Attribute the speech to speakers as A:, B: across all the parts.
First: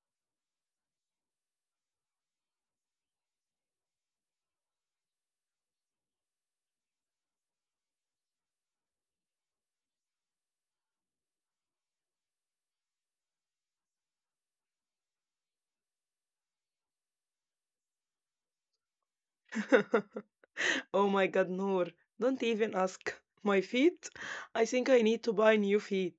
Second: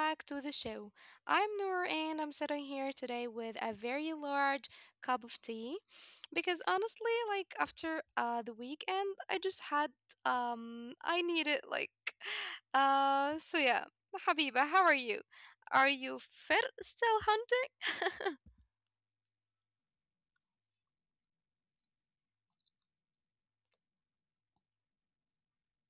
A: back to the show. I'm Noor and I'm sitting here today with a very large cup of tea because honestly, like after the weekend, I just had I needed like so yeah, Habiba, how are you? Are you fit still hunting?
B: Oh my God, Noor, don't even ask. My feet? I think I need to buy new feet.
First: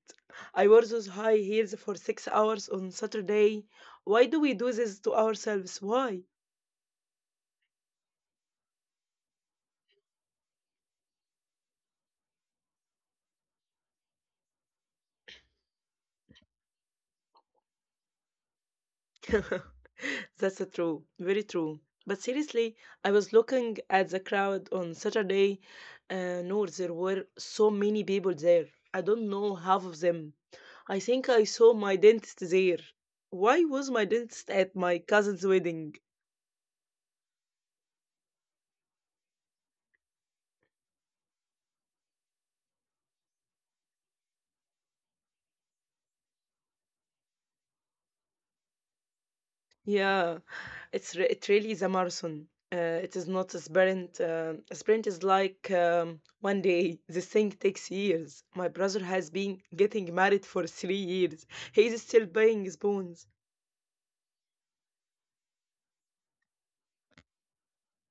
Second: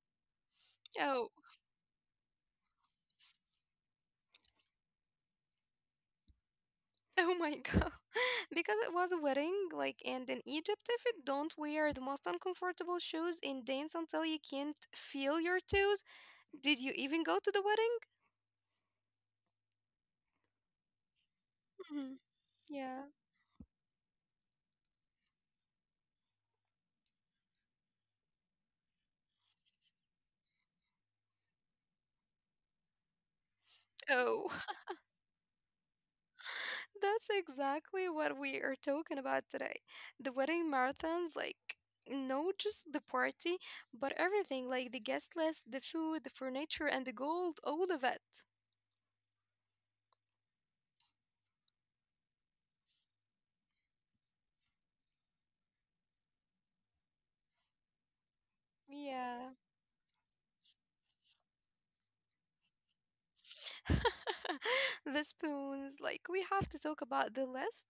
B: I wore those
A: Oh,
B: high heels for 6 hours on Saturday. Why do we do this to ourselves? Why?
A: oh my god. Because it was a wedding, like, and in Egypt, if you don't wear the most uncomfortable shoes and dance until you can't feel your toes, did you even go to the wedding?
B: That's true, very true. But
A: Mhm.
B: seriously, I
A: Yeah.
B: was looking at the crowd on Saturday. Noor, there were so many people there. I don't know half of them. I think I saw my dentist there. Why was my dentist
A: Oh,
B: at my cousin's wedding?
A: that's exactly what we are talking about today. The wedding marathons, like, no, just the party, but everything, like the guest list, the food, the furniture, and the gold, all of it.
B: Yeah, it really is a marathon. Uh, it is not a sprint. A sprint is like one day. This thing takes years. My brother has been
A: Yeah.
B: getting married for 3 years. He is still paying his bones.
A: The spoons, like we have to talk about the list,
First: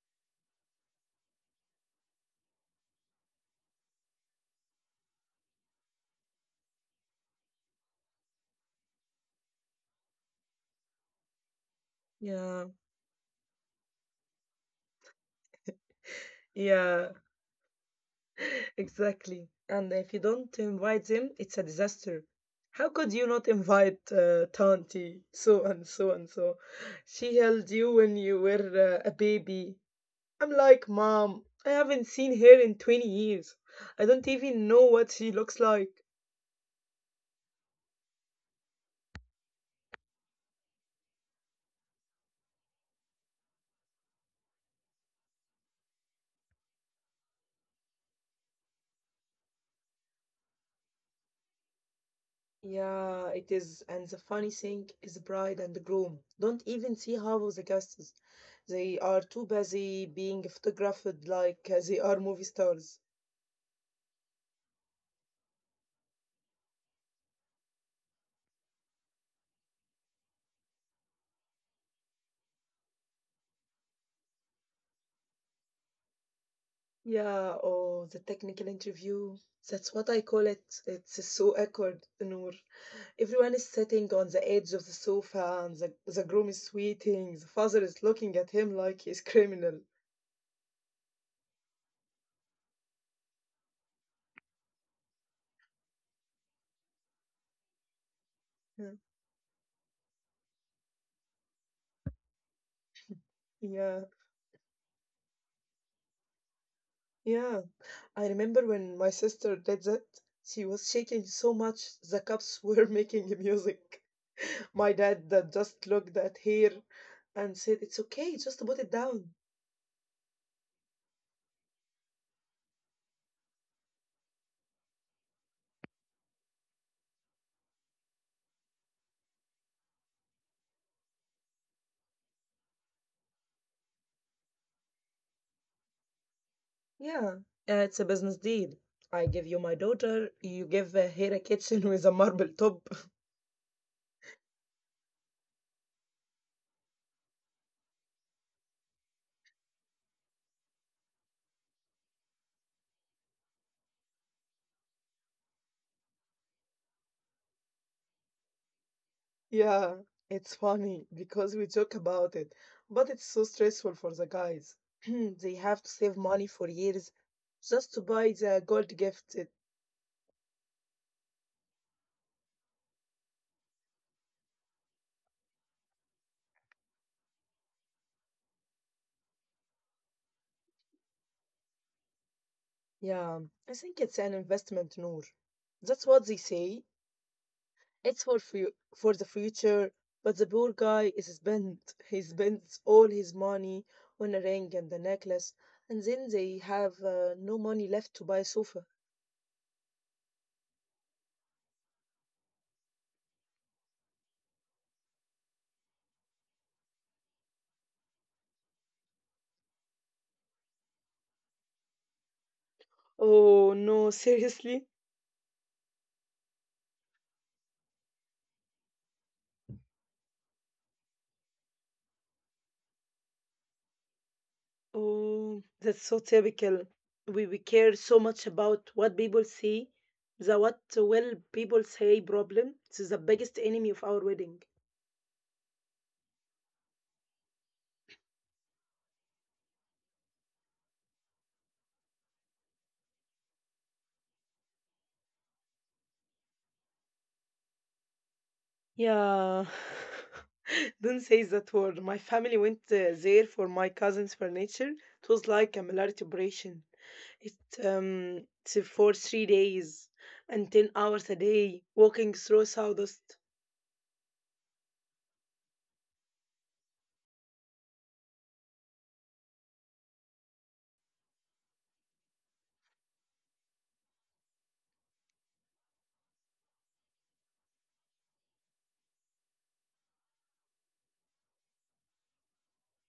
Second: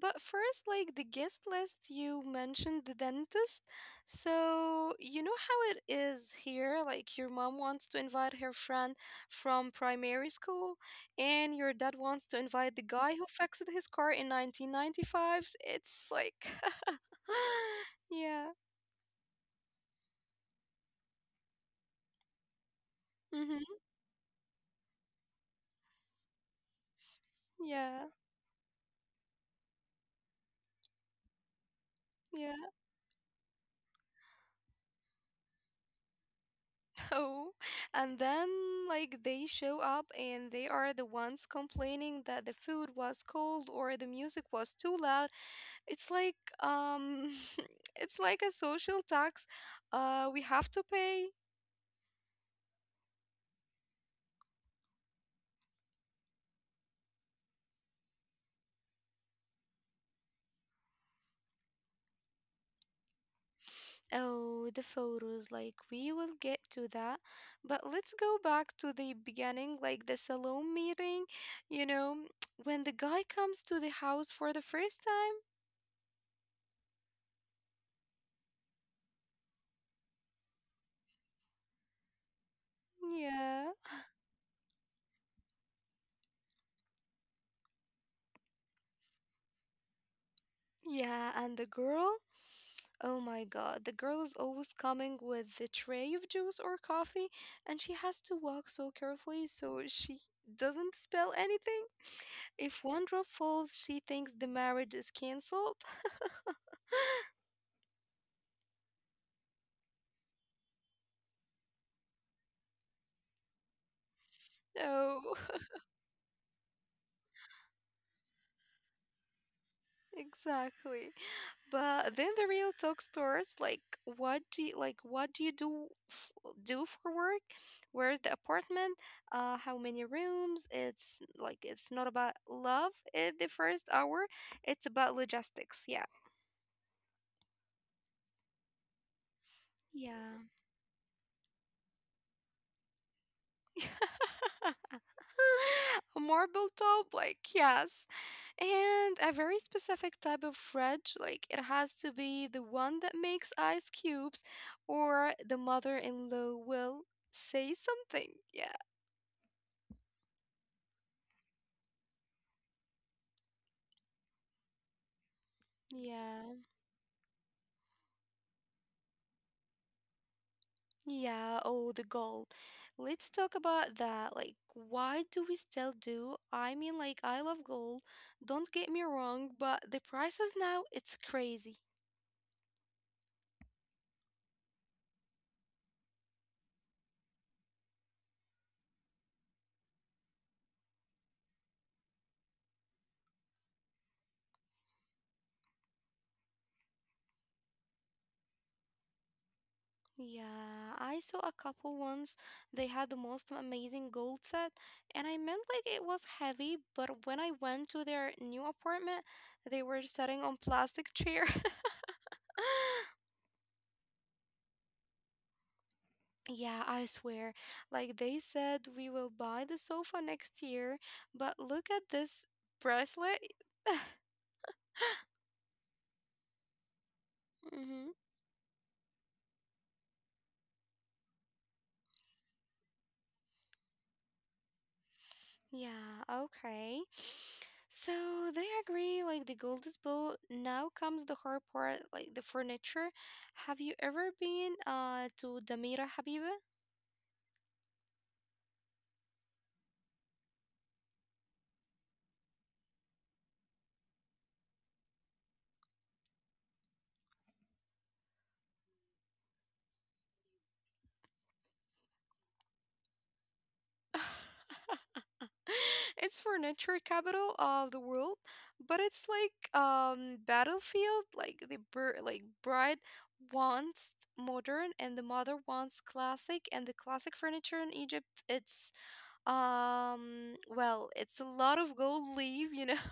A: but first, like the guest list, you mentioned the dentist. So you know how it is here, like your mom wants to invite her friend from primary school and your dad wants to
B: Yeah,
A: invite the guy who fixed his car in 1995. It's like
B: yeah.
A: yeah.
B: Exactly. And if you don't invite them, it's a disaster. How could you not
A: Hmm.
B: invite Tanti? So and so and so. She held you
A: Yeah,
B: when you were a baby. I'm like, Mom, I haven't seen her
A: yeah.
B: in 20 years. I don't even know what she looks like.
A: Oh, and then like they show up and they are the ones complaining that the food was cold or the music was too loud. It's like it's like a social tax we have to pay.
B: Yeah, it is. And the funny thing is, the bride and the groom don't even see half of the guests. They are too busy being photographed like they are movie stars.
A: Oh, the photos, like we will get to that. But let's go back to the beginning, like the salon meeting, you know, when the guy comes to the house for the first time.
B: Yeah, oh, the technical interview. That's what I call it. It's so awkward, Noor. Everyone is
A: Yeah.
B: sitting on the edge of the sofa, and the groom is sweating. The father is looking at him like he's criminal.
A: Yeah, and the girl? Oh my god, the girl is always coming with the tray of juice or coffee, and she has to walk so
B: Yeah,
A: carefully so she doesn't spill anything. If one drop falls, she
B: yeah.
A: thinks the marriage is cancelled.
B: Yeah. I remember when my sister did that. She was shaking so much, the cups were making music. My
A: Oh,
B: dad just looked at her and said, "It's okay, just put it down."
A: exactly. But then the real talk starts, like what do you do do for work? Where's the apartment? How many rooms? It's like it's not about love at the first hour. It's about logistics. Yeah.
B: Yeah, it's a business deal. I give you my daughter,
A: Yeah.
B: you give her a kitchen with a marble top.
A: A marble top, like, yes. And a very specific type of fridge, like, it has to be the one that makes ice cubes, or the mother in law will say something. Yeah.
B: Yeah, it's funny because we joke about it, but it's so stressful for the guys. They have to save
A: Yeah.
B: money for years just to buy the gold gift.
A: Yeah. Oh, the goal. Let's talk about that. Like, why do we still do? I mean, like, I love gold. Don't get me wrong, but the prices now, it's crazy.
B: Yeah, I think it's an investment, Noor. That's what they say, for the future, but the poor guy is spent. He spends all his money on a ring and a necklace, and then they have no money left to buy a sofa.
A: Yeah, I saw a couple once. They had the most amazing gold set, and I meant like it was heavy, but when I went to their new apartment, they were sitting on plastic chair.
B: Oh no, seriously?
A: Yeah, I swear. Like they said we will buy the sofa next year, but look at this bracelet.
B: Oh, that's so typical. We care
A: Mhm.
B: so much about what people see, the what will people say problem. This is the biggest enemy of our wedding.
A: Yeah, okay. So they agree, like the gold is bull. Now comes the hard part, like the furniture. Have you ever been to Damira, Habiba?
B: Yeah. Don't say that word. My family went there for my cousin's furniture. It was like a military operation. It it's for 3 days and 10 hours a day walking through sawdust.
A: It's furniture capital of the world, but it's like battlefield, like the like bride wants modern and the mother wants classic, and the classic furniture in Egypt, it's well, it's a lot of gold leaf, you know.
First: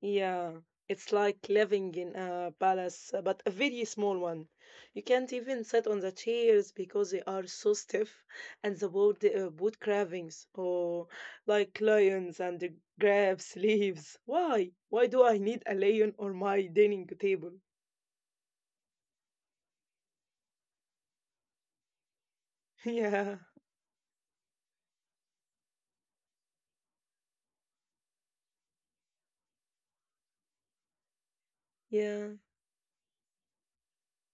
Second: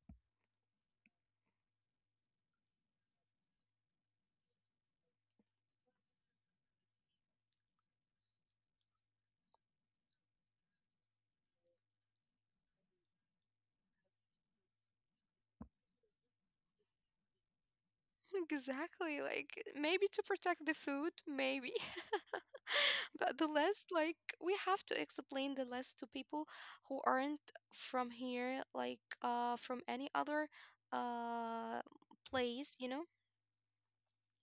B: Yeah, it's like living in a palace, but a very small one. You can't even sit on the chairs because they are so stiff, and the wood carvings, or like lions and the grapes leaves. Why? Why do I need a lion on my dining table?
A: Exactly. Like maybe to protect the food, maybe. But
B: Yeah,
A: the list, like we have to explain the list to people who aren't from here, like from any other uh
B: yeah,
A: place, you know?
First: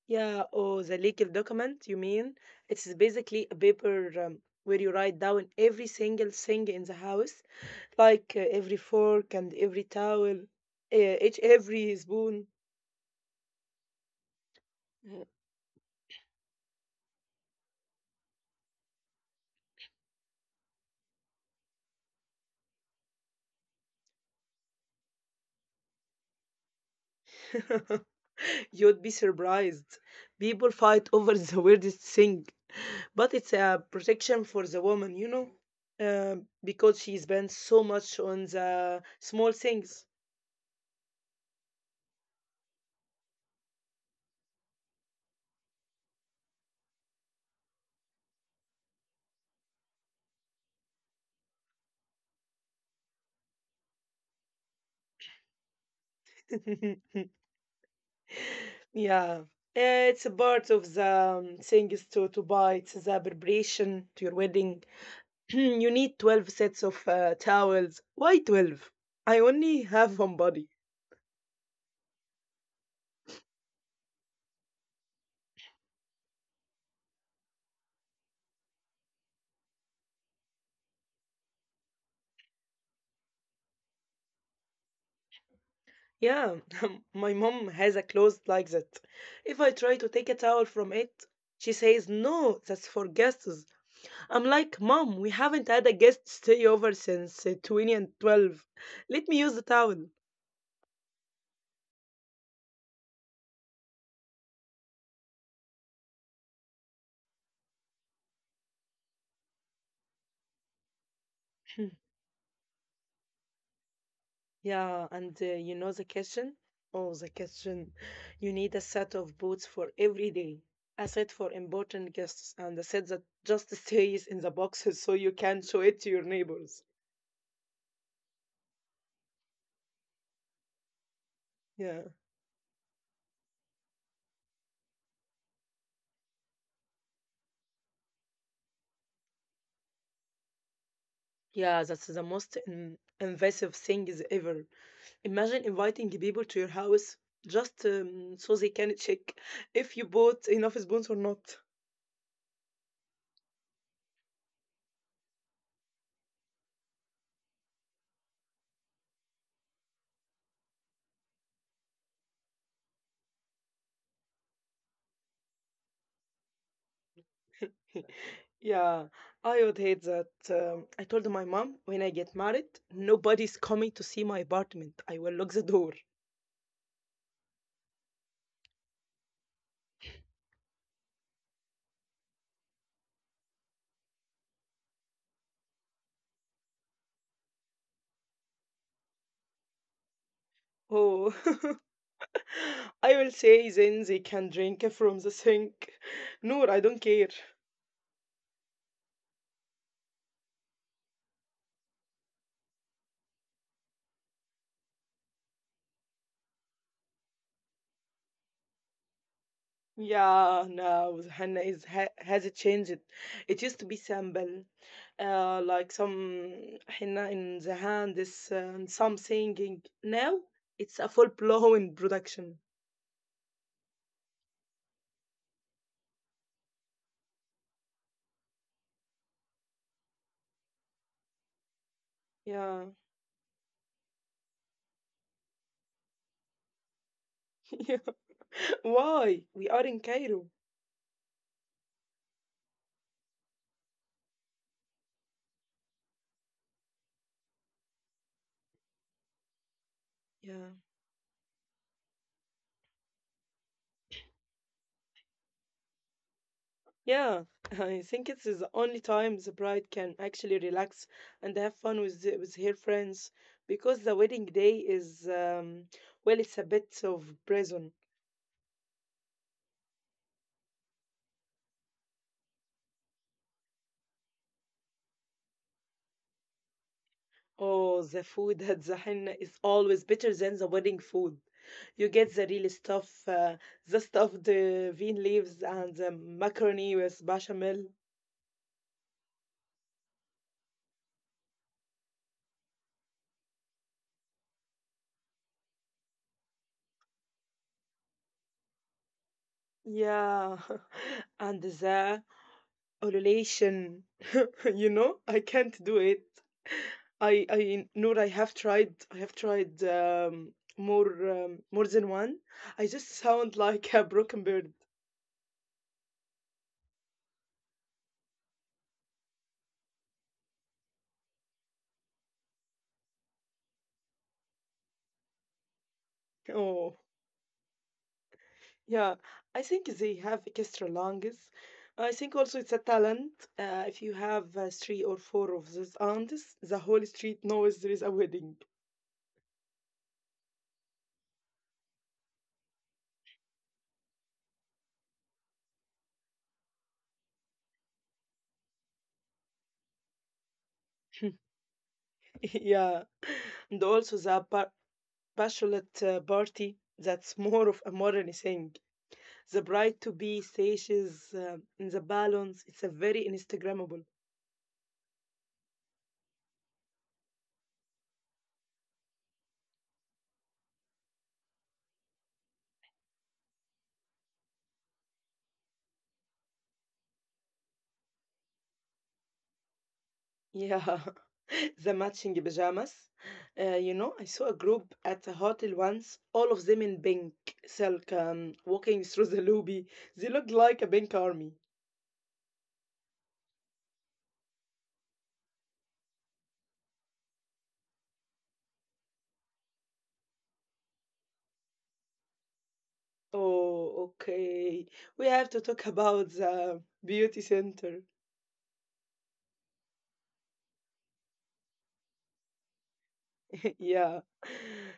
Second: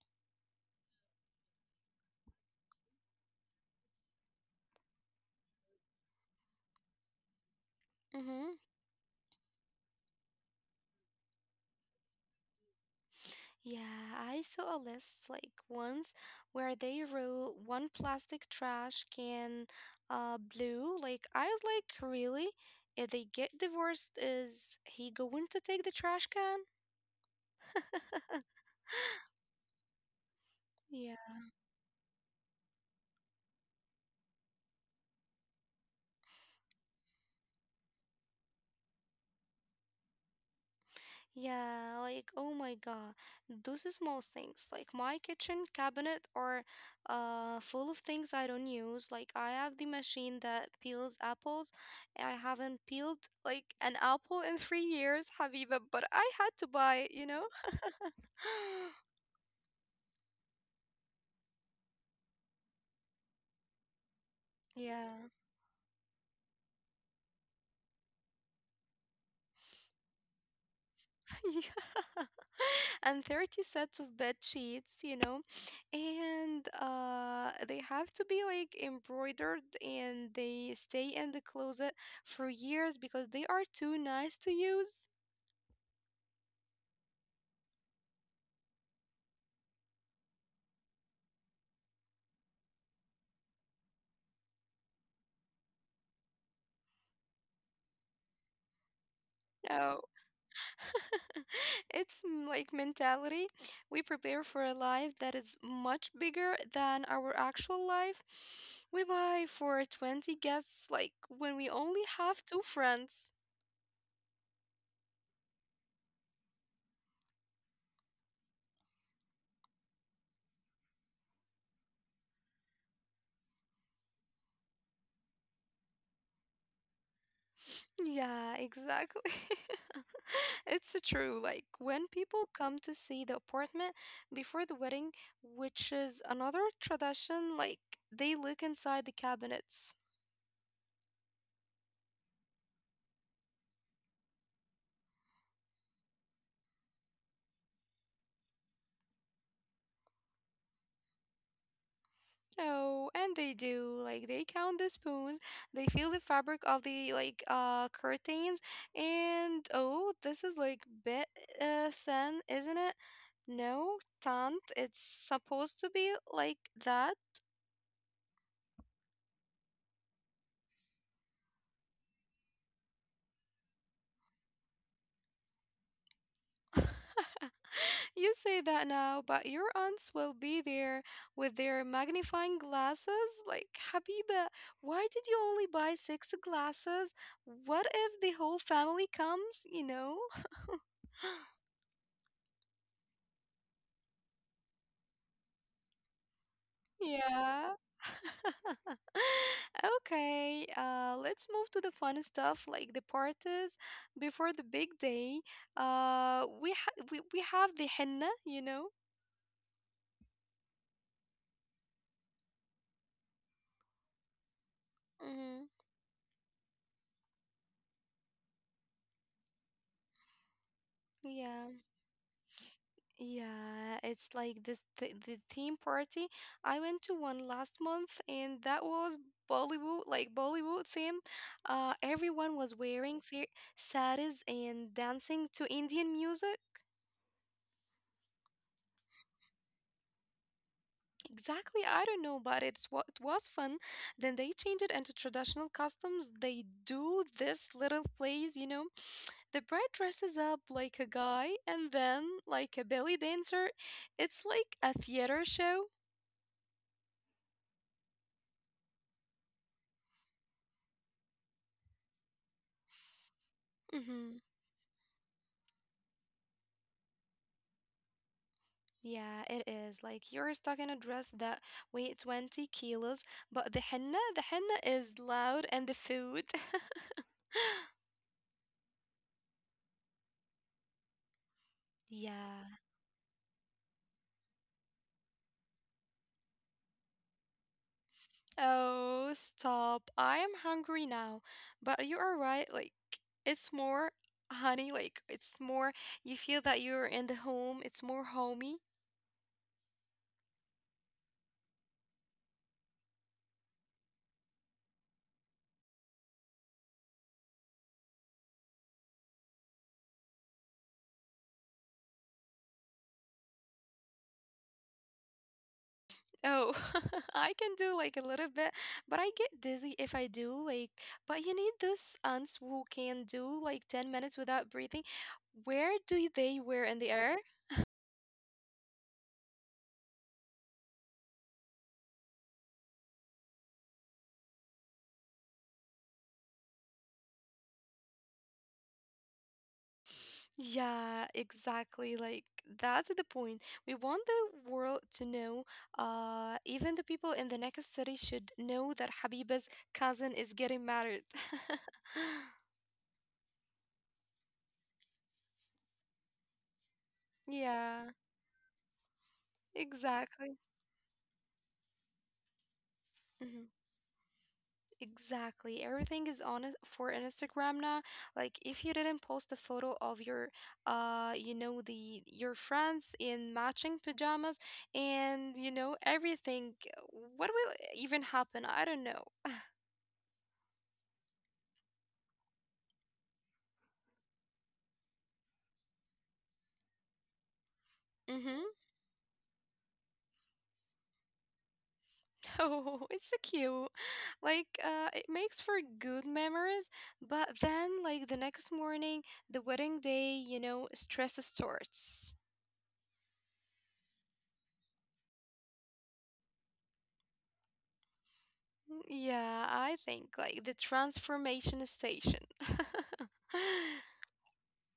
B: yeah. Oh, the legal document, you mean? It's basically a paper where you write down every single thing in the house like
A: Mm-hmm.
B: every fork and every towel, each every spoon.
A: Yeah, I saw a list like once where they wrote one plastic trash can, blue. Like, I was like, really? If they get divorced, is he going to take the trash can?
B: You'd be surprised. People fight
A: Yeah.
B: over the weirdest thing, but it's a protection for the woman, you know, uh, because she spends so much on the small things.
A: Yeah, like oh my god, those small things. Like my kitchen cabinet are full of things I don't use. Like I have the machine that peels apples. I haven't peeled like an apple in 3 years, Habiba, but I had to buy it, you know?
B: yeah, it's a part of the things to buy. It's the preparation to your wedding.
A: Yeah.
B: You need 12 sets of towels. Why 12? I only have one body.
A: Yeah. And 30 sets of bed sheets, you know, and they have to be like embroidered and they stay in the closet for years because they are too nice to use.
B: Yeah, my mom has a closet like that. If I try to take a towel from it, she says, No, that's for guests. I'm like, Mom, we haven't had a guest stay over since 2012. Let me use the
A: No,
B: towel.
A: like mentality. We prepare for a life that is much bigger than our actual life. We buy for 20 guests, like when we only have two friends.
B: Yeah, and you know the kitchen? Oh, the kitchen. You need a set of boots for every day, a set for important guests, and a set that just stays in the boxes so you can show it to your neighbors.
A: Yeah, exactly. It's true. Like when
B: Yeah.
A: people come to see the apartment before the wedding, which is another tradition, like, they look inside the cabinets.
B: Yeah, that's the most in invasive thing is ever. Imagine inviting people to your house just so they can check if you bought enough spoons or not.
A: Oh, and they do. Like they count the spoons, they feel the fabric of the like curtains, and oh, this is like bit thin, isn't it? No, tant. It's supposed to be like that.
B: Yeah, I would hate that. I told my mom when I get married, nobody's coming to see my apartment. I will lock the door.
A: You say that now, but your aunts will be there with their magnifying glasses. Like, Habiba, why did you only buy six glasses? What if the whole family comes, you know?
B: Oh, I will say then they can drink from the sink. Noor, I don't care.
A: Yeah. Okay, let's move to the fun stuff, like the parties before the big day. We ha we have the henna, you know?
B: Yeah, now Hannah is ha has it changed. It used to be simple,
A: Mm-hmm.
B: like some henna in the hand, this and some singing. Now it's a
A: Yeah.
B: full-blown production.
A: Yeah, it's like this th the theme party. I went to one last month and that was Bollywood, like Bollywood theme. Everyone was
B: Yeah.
A: wearing saris and dancing to Indian music.
B: Why? We are in Cairo.
A: Exactly, I don't know, but it's what was fun. Then they changed it into traditional costumes. They do this little plays, you know. The bride dresses up
B: Yeah.
A: like a guy and then like a belly dancer. It's like a theater show.
B: Yeah, I think it is the only time the bride can actually relax and have fun with with her friends because the
A: Mm-hmm.
B: wedding day is well, it's a bit of prison.
A: Yeah, it is. Like you're stuck in a dress that weigh 20 kilos, but the henna is loud, and the food.
B: Oh, the food at the henna is always better than the wedding food. You get the real
A: Yeah.
B: stuff, the stuffed the bean leaves and the macaroni with bechamel.
A: Oh, stop. I am hungry now. But you are right. Like, it's more honey. Like, it's more, you feel that you're in the home. It's more homey.
B: Yeah, and the A relation. You know, I can't do it. I know I have tried. I have tried more than one. I just sound like a broken bird.
A: Oh, I can do like a little bit, but I get dizzy if I do. Like, but you need those aunts who can do like 10 minutes without breathing. Where do they were
B: Oh,
A: in the air?
B: yeah. I think they have extra lungs. I think also it's a talent. If you have three or four of these aunts, the whole street knows there is a wedding.
A: Yeah, exactly. Like, that's the point. We want the world to know. Even the people in the next city should know that Habiba's cousin is getting married.
B: Yeah, and also the bachelorette party. That's more of a
A: Yeah,
B: modern thing. The bride to be
A: exactly.
B: sashes in the balance. It's a very Instagrammable.
A: Exactly. Everything is on it for Instagram now. Like if you didn't post a photo of your you know, the your friends in matching pajamas and you know everything, what will even happen? I don't know.
B: Yeah, the matching pajamas. You know, I saw a group at a hotel once, all of them in pink silk,
A: Mm-hmm.
B: walking through the lobby. They looked like a pink army.
A: Oh, it's so cute. Like it makes for good memories, but then like the next morning, the wedding day, you know, stress starts.
B: Oh, okay. We have to talk about the beauty center.
A: Yeah, I think like the transformation station.
B: yeah,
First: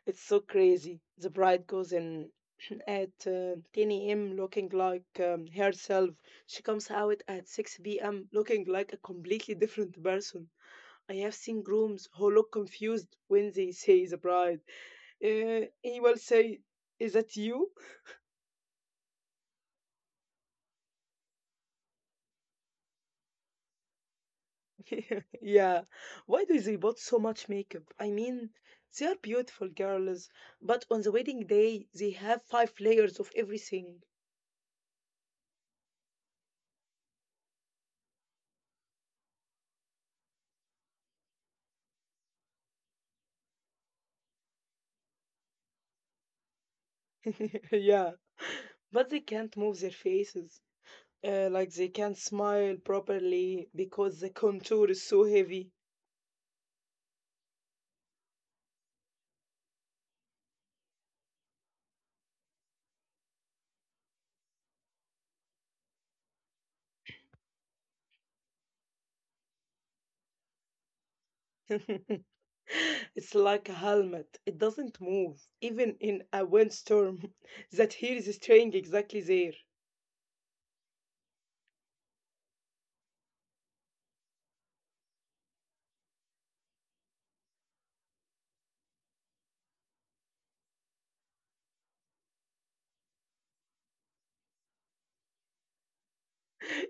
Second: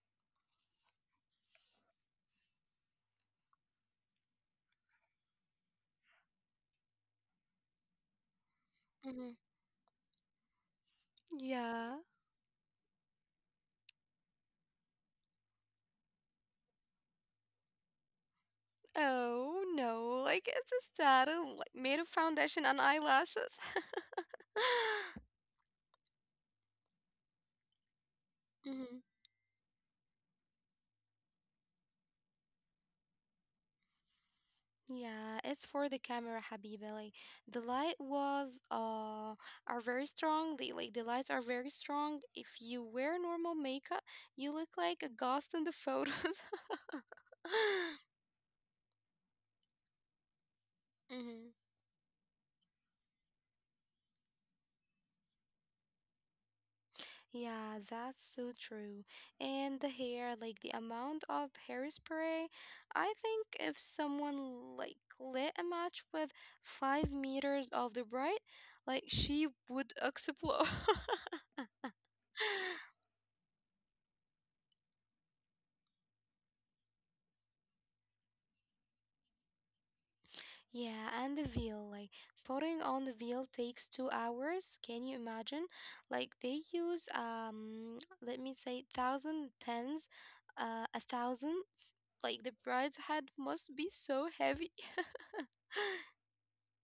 B: it's so crazy. The bride goes in at 10 a.m. looking like herself. She comes out at 6 p.m. looking like a
A: Mhm.
B: completely different person. I have seen
A: Yeah.
B: grooms who look confused when they say the bride. He will say, Is that you?
A: Oh no, like it's a saddle like made of foundation and eyelashes.
B: yeah. Why do they put so much makeup? I mean,
A: Hmm.
B: they are beautiful girls, but on the wedding day, they have five layers of everything.
A: Yeah, it's for the camera, Habiba. Like the light was are very strong. The lights are very strong. If you wear normal makeup, you look like a ghost in the photos.
B: yeah, but they can't move their faces.
A: Hmm.
B: Like they can't smile properly because the contour is so heavy.
A: Yeah, that's so true. And the hair, like the amount of hairspray, I think if someone like lit a match with 5 meters of the bright, like she would explode.
B: It's like a helmet. It doesn't move, even in a windstorm. That hair is staying exactly there.
A: Yeah, and the veil, like putting on the veil takes 2 hours. Can you imagine? Like they use let me say thousand pens, a thousand. Like the bride's head must be so heavy.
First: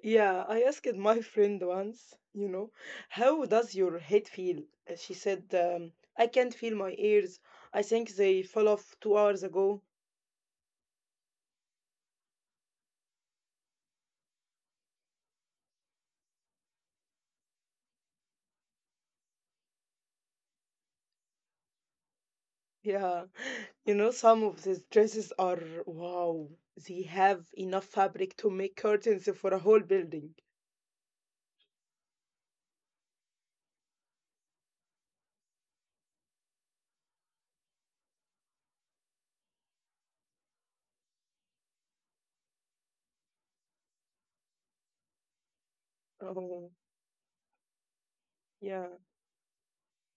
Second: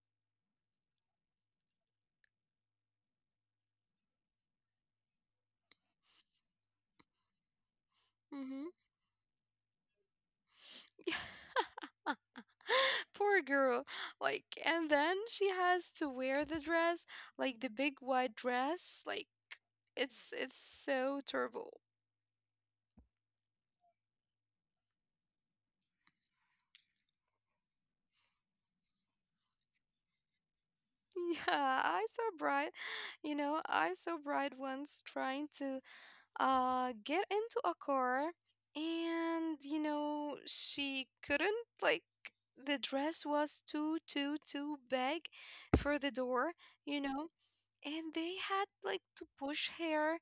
B: Yeah, I asked my friend once, you know, how does your head feel? She said, I can't feel my ears. I think they
A: Mm-hmm.
B: fell off 2 hours ago.
A: Poor girl. Like, and then she has to wear the dress, like the big white dress. Like, it's so terrible.
B: Yeah, You know, some of these dresses are wow. They have enough fabric to make curtains for a whole building.
A: Yeah, I saw bride, you know, I saw bride once trying to get into a car, and you know she couldn't. Like, the dress was too big for the door,
B: Oh,
A: you know, and they had
B: yeah.
A: like to push her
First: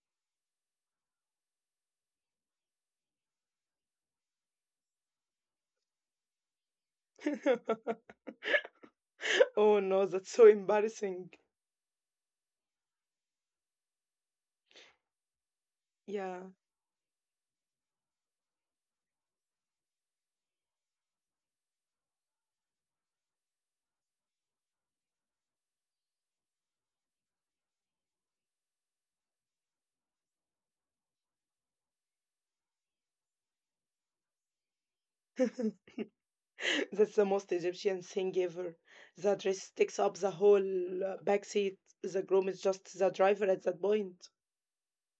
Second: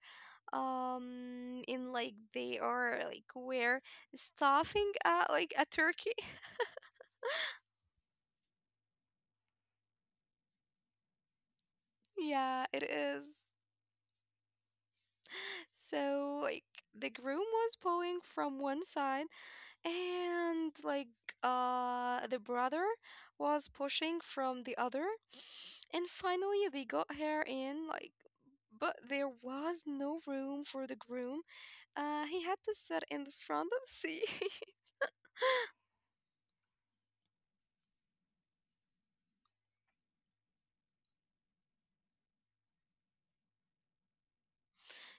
A: in, like they are like we're stuffing like a turkey.
B: Oh no, that's so embarrassing.
A: Yeah, it is.
B: Yeah.
A: So like the groom was pulling from one side, and like the brother was pushing from the other, and finally they got her in, like, but there was no room for the groom. He had to sit in the front of the seat.
B: That's the most Egyptian thing ever. The dress takes up the whole back seat. The groom is just the driver at that point.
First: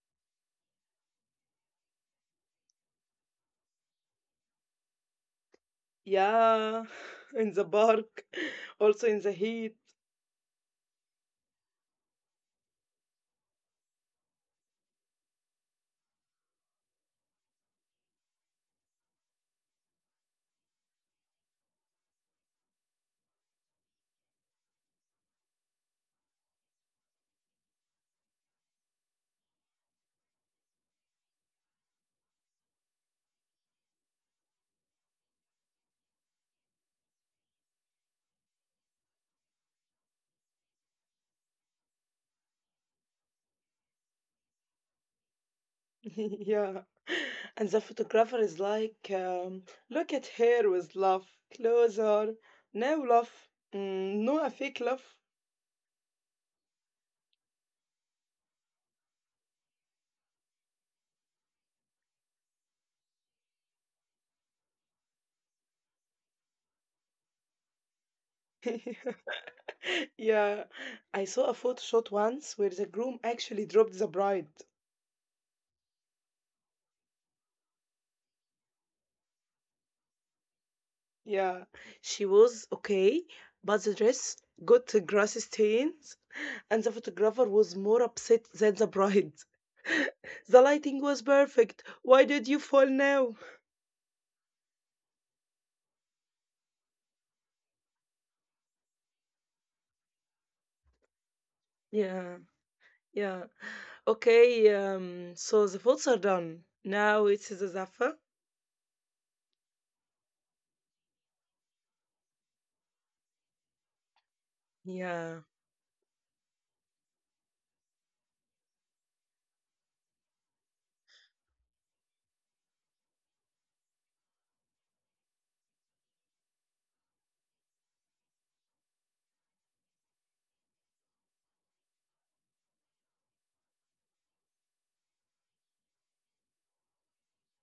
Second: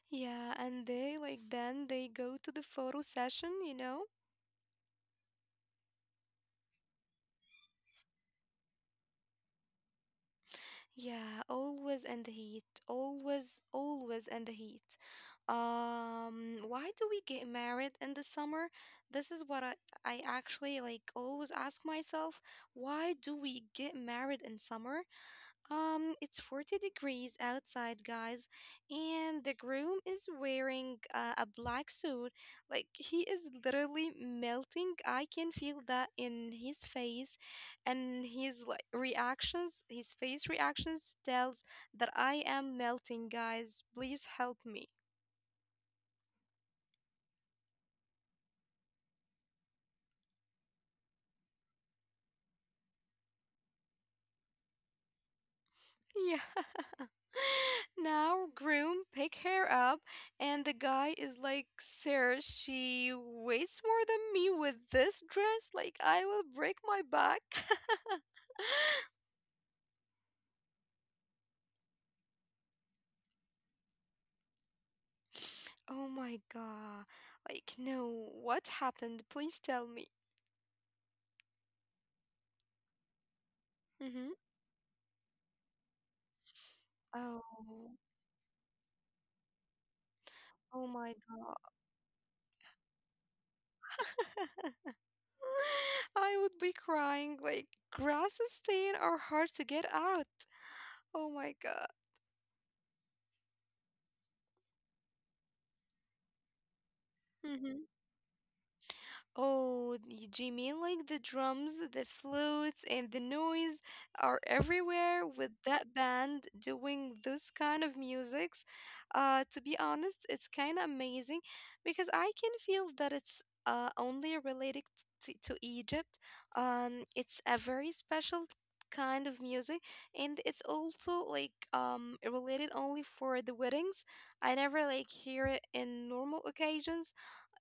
A: Yeah, and they like then they go to the photo session, you know?
B: Yeah, in the park, also in the heat.
A: Yeah, always in the heat. Always in the heat. Why do we get married in the summer? This is what I actually like always ask myself. Why do we get married in summer? It's 40 degrees outside, guys, and the groom is wearing a black suit. Like, he is literally melting. I can feel that in his face and his like reactions, his face reactions tells that I am melting, guys. Please help me.
B: yeah. And the photographer is like, look at her with love, closer, no love, no a fake love.
A: Yeah. Now, groom pick her up, and the guy is like, "Sir, she weighs more than me with this dress. Like, I will break my back."
B: yeah, I saw a photo shot once where the groom actually dropped the bride.
A: Oh my god! Like, no, what happened? Please tell me.
B: Yeah, she was okay, but the dress
A: Mm-hmm.
B: got grass stains, and the photographer was more
A: Oh,
B: upset than the bride. The
A: oh
B: lighting
A: my
B: was
A: god!
B: perfect. Why did you fall now?
A: I would be crying. Like, grass stain are hard to get out. Oh my god!
B: Yeah. Yeah. Okay, so the foods are done. Now it's the zaffa.
A: Oh, do you mean like the drums, the flutes, and the noise are everywhere
B: Yeah,
A: with that band doing this kind of musics? To be honest, it's kind of amazing because I can feel that it's only related to Egypt. It's a very special kind of music, and it's also like related only for the weddings. I never like hear it in normal occasions.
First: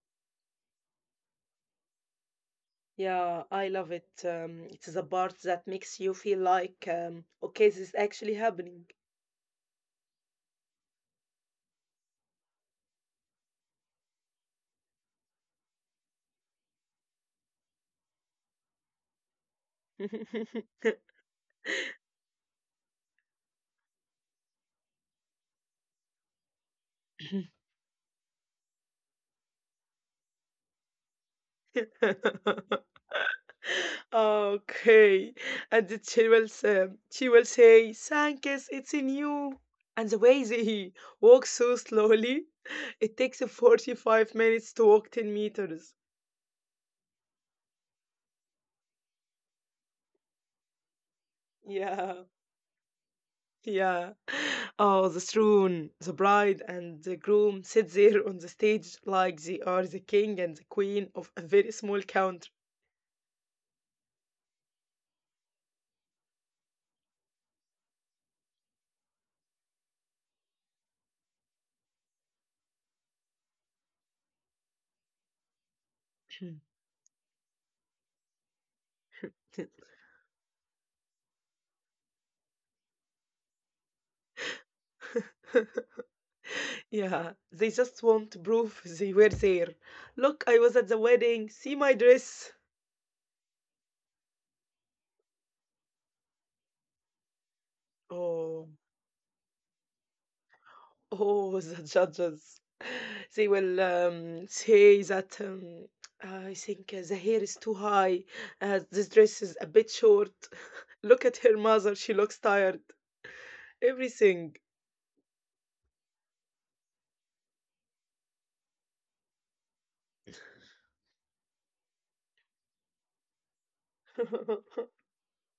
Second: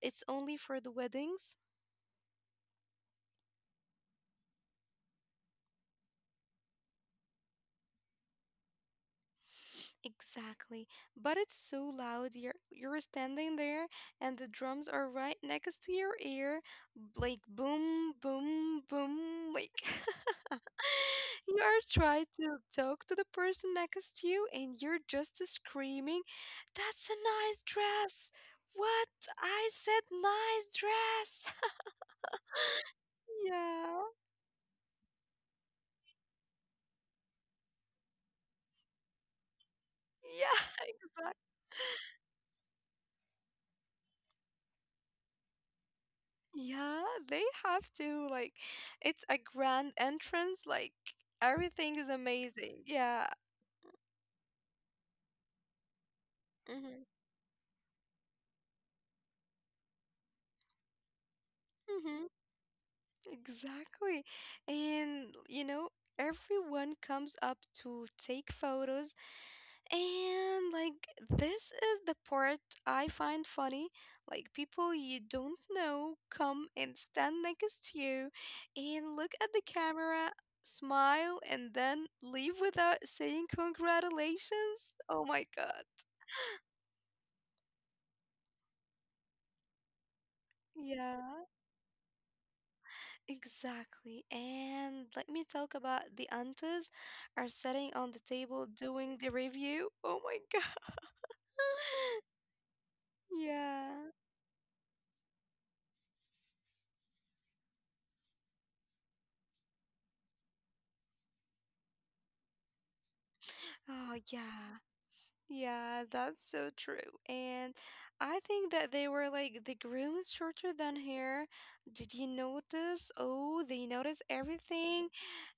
A: It's only for the weddings.
B: yeah, I love it. It is a part that makes you feel like, okay, this is actually happening.
A: Exactly. But it's so loud. You're standing there and the drums are right next to your ear, like boom, boom, boom, like you are trying to talk to the person next to you and you're just screaming, "That's a nice dress." What? I said nice dress. Yeah.
B: Okay, and she will say, Sankis, it's in you. And the way
A: Yeah,
B: they
A: exactly.
B: walk so slowly, it takes 45 minutes to walk 10 meters.
A: Yeah, they have to like it's a grand entrance, like everything is
B: Yeah.
A: amazing. Yeah.
B: Yeah. Oh, the throne. The bride and
A: Mhm.
B: the groom sit there on the stage like they are the king and the queen of a very small
A: Mhm.
B: country.
A: Exactly. And you know, everyone comes up to take photos. And like this is the part I find funny. Like people you don't know come and stand next to you and look at the camera, smile, and then leave without saying congratulations. Oh my god.
B: yeah, they just want to prove they were there. Look, I was at the
A: Yeah,
B: wedding. See my dress.
A: exactly. And let me talk about the aunties are sitting on the table
B: Oh,
A: doing the review. Oh my god.
B: oh, the judges. They will
A: Yeah.
B: say that I think the hair is too high. This dress is a bit short. Look at her mother. She looks tired.
A: Oh
B: Everything.
A: yeah. Yeah, that's so true. And I think that they were like, the groom is shorter than her. Did you notice? Oh, they notice everything.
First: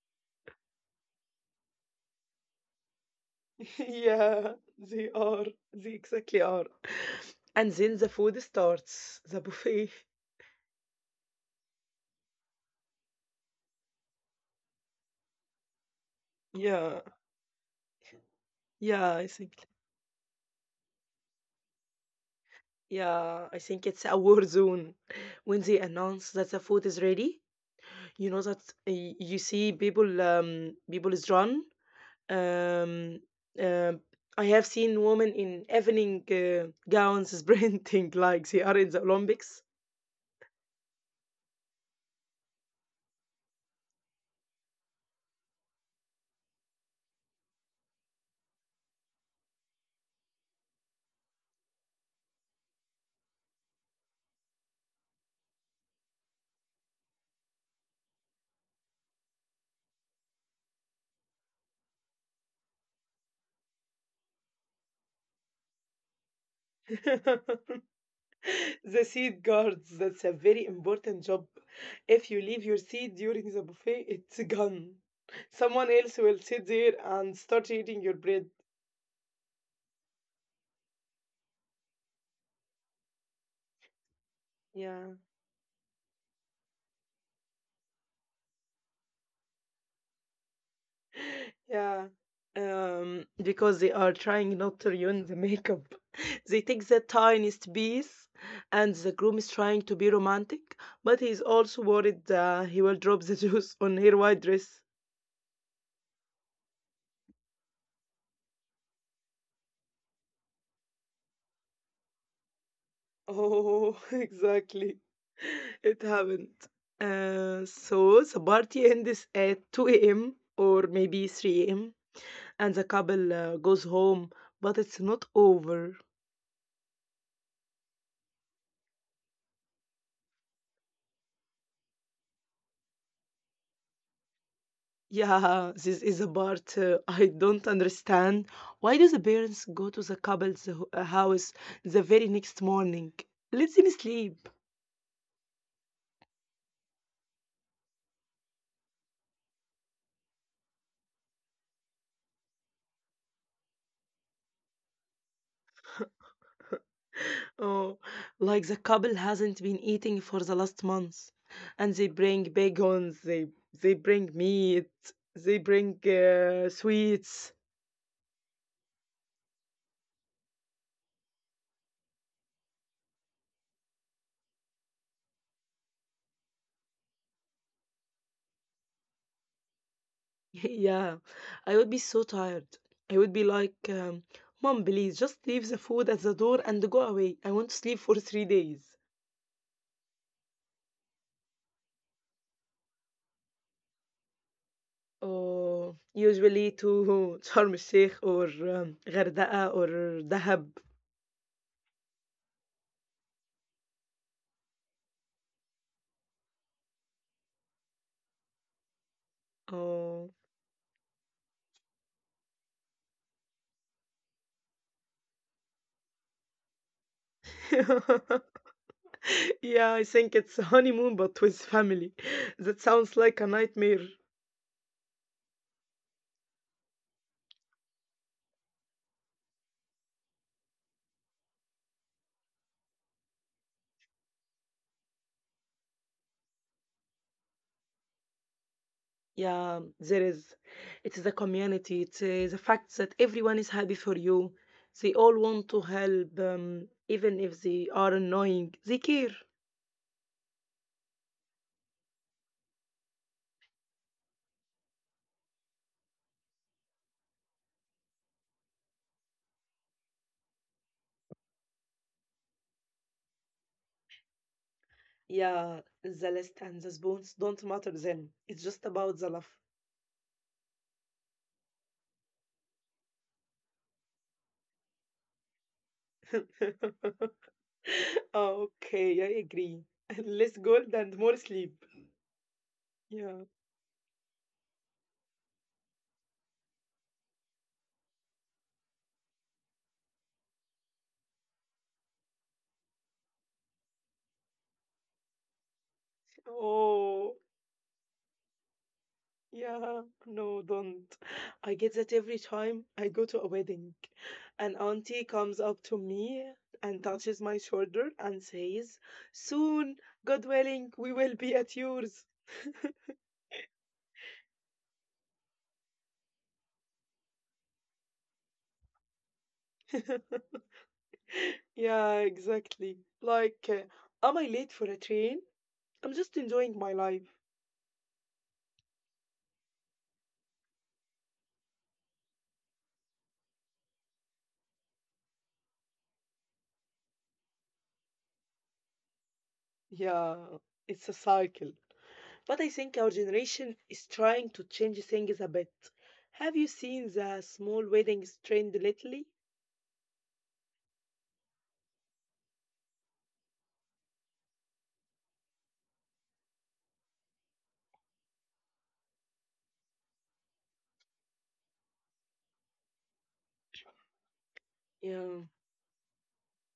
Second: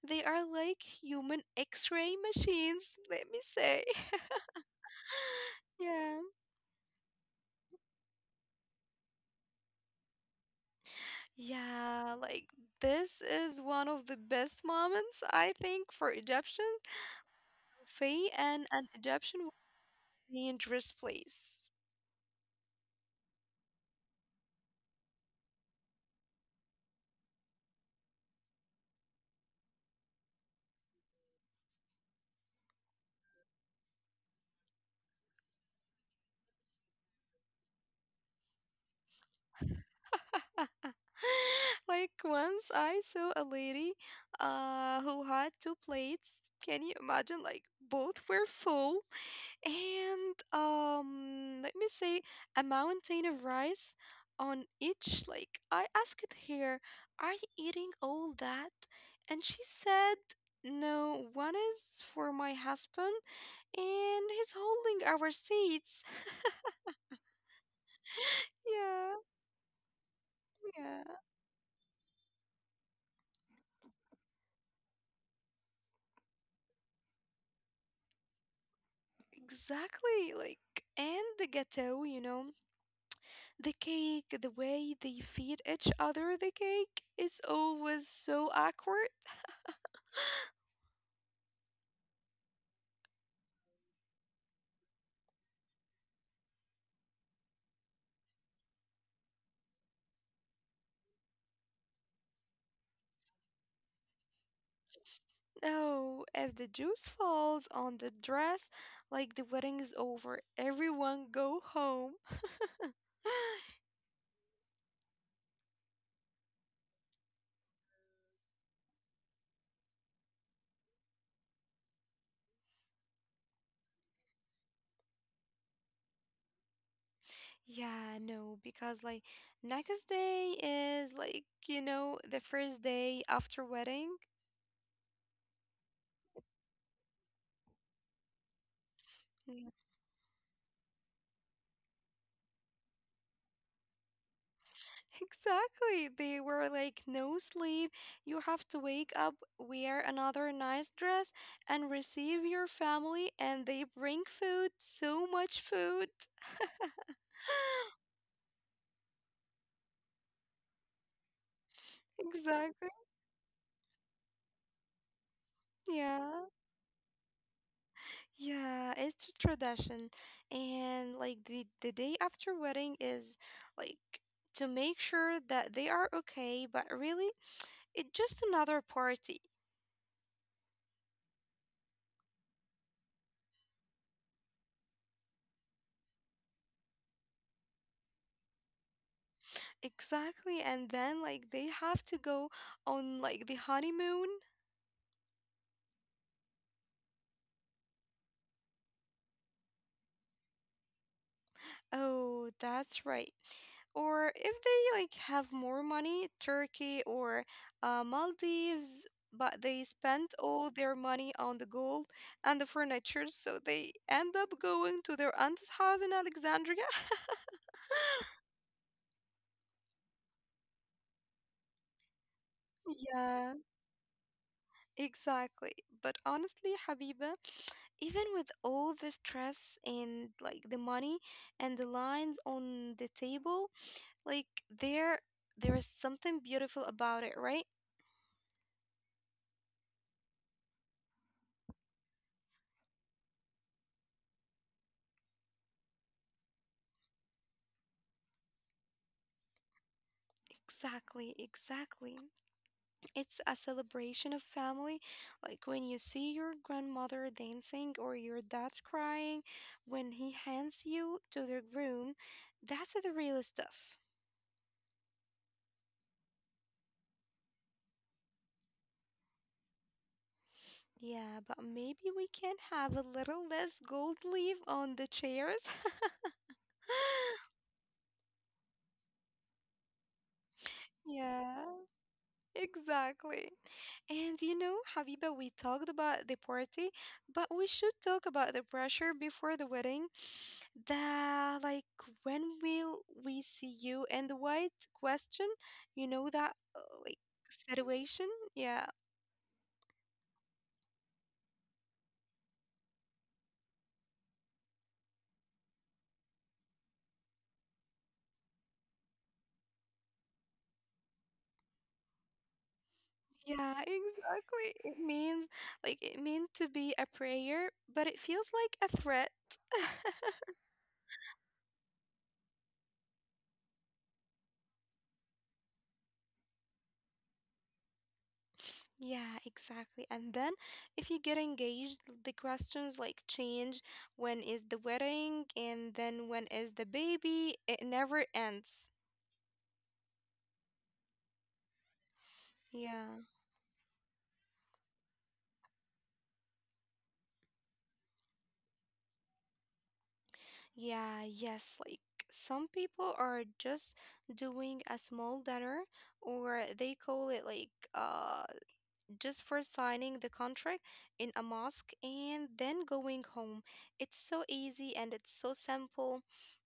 A: They are like human X-ray machines, let me say.
B: Yeah, they are. They
A: Yeah.
B: exactly are. And then the food starts, the buffet.
A: Yeah, like this is one of the best moments, I think, for Egyptians.
B: Yeah,
A: Faye and an
B: yeah, I
A: Egyptian
B: think.
A: would be in dress place.
B: Yeah, I think it's a war zone. When they announce that the food is ready, you know that people is run. Um, um I have seen women in evening gowns sprinting like they are in the Olympics.
A: Like once I saw a lady who had two plates. Can you imagine? Like both were full and let me say a mountain of rice on each. Like I asked her, "Are you eating all that?" And she said, "No, one is for my husband and he's holding our seats."
B: The
A: Yeah,
B: seat guards, that's a very
A: yeah,
B: important job. If you leave your seat during the buffet, it's gone. Someone else will sit there and start eating your bread.
A: exactly. Like, and the ghetto, you know, the cake, the way
B: Yeah,
A: they feed each other the cake is always so awkward.
B: yeah. Because they are trying not to ruin the makeup. They take the tiniest piece, and the groom is trying to be romantic, but he's also worried he will drop the juice on her white dress.
A: No, if the juice falls on the dress, like the wedding is over, everyone go home.
B: Oh, exactly. It happened. So the party ends at 2 a.m. or maybe 3 a.m. and the couple goes home, but it's not over.
A: Yeah, no, because like next day is like, you know, the first day after wedding.
B: Yeah, this is a part I don't understand. Why do the parents go to the couple's house the very next morning? Let them sleep.
A: Exactly. They were like, no sleep. You have to wake up, wear another nice dress, and receive your family. And they bring food, so much food.
B: Oh, like the couple hasn't been eating for the last month, and they bring
A: Exactly.
B: bacons, they bring meat, they bring
A: Yeah.
B: sweets.
A: Yeah. It's a tradition. And like the day after wedding is like to make sure that they are okay, but really, it's just another party.
B: yeah, I would be so tired. I would be like, Mom, please just leave the food at the door and go away. I want to sleep for 3 days.
A: Exactly. And then like they have to go on like the honeymoon.
B: Or usually to Sharm el Sheikh or Ghardaqah or Dahab.
A: Oh, that's right. Or if they like have more money, Turkey or Maldives, but they
B: Oh.
A: spent all their money on the gold and the furniture, so they end up going to their aunt's house in Alexandria.
B: Yeah, I think it's a honeymoon but with family. That sounds like a
A: Yeah,
B: nightmare.
A: exactly. But honestly, Habiba, even with all the stress and like the money and the lines on the table, like there is something beautiful about it, right?
B: Yeah, there is. It's the community. It's the fact that everyone is happy for you. They all want to help, even if they are annoying. They care.
A: Exactly, exactly. It's a celebration of family. Like when you see your grandmother dancing or your dad crying when he hands you to the room, that's the real stuff.
B: Yeah, the list and the spoons don't matter then. It's just about the love.
A: Yeah, but maybe we can have a little less gold leaf on the chairs.
B: okay, I agree. Less gold and more
A: Yeah,
B: sleep. Yeah.
A: exactly. And you know, Habiba, we talked about the party, but we should talk about the pressure before the wedding. The like when will we see you and the white question, you know that like
B: Oh.
A: situation. Yeah.
B: Yeah, no, don't. I get that every time I go to a wedding. An auntie comes up to me and touches my shoulder and says, "Soon, God willing, we will be at yours."
A: Yeah, exactly, it means like it meant to be a prayer but it feels like a threat.
B: Yeah, exactly. Like, am I late for a train? I'm just enjoying my life.
A: Yeah, exactly. And then if you get engaged, the questions like change. When is the wedding? And then when is the baby? It never ends.
B: Yeah, it's a cycle. But I think our
A: Yeah.
B: generation is trying to change things a bit. Have you seen the small weddings trend lately?
A: Yeah, yes, like some people are just doing a small dinner or they call it like just for signing the contract in a mosque and then going home. It's so easy and it's
B: Yeah.
A: so simple.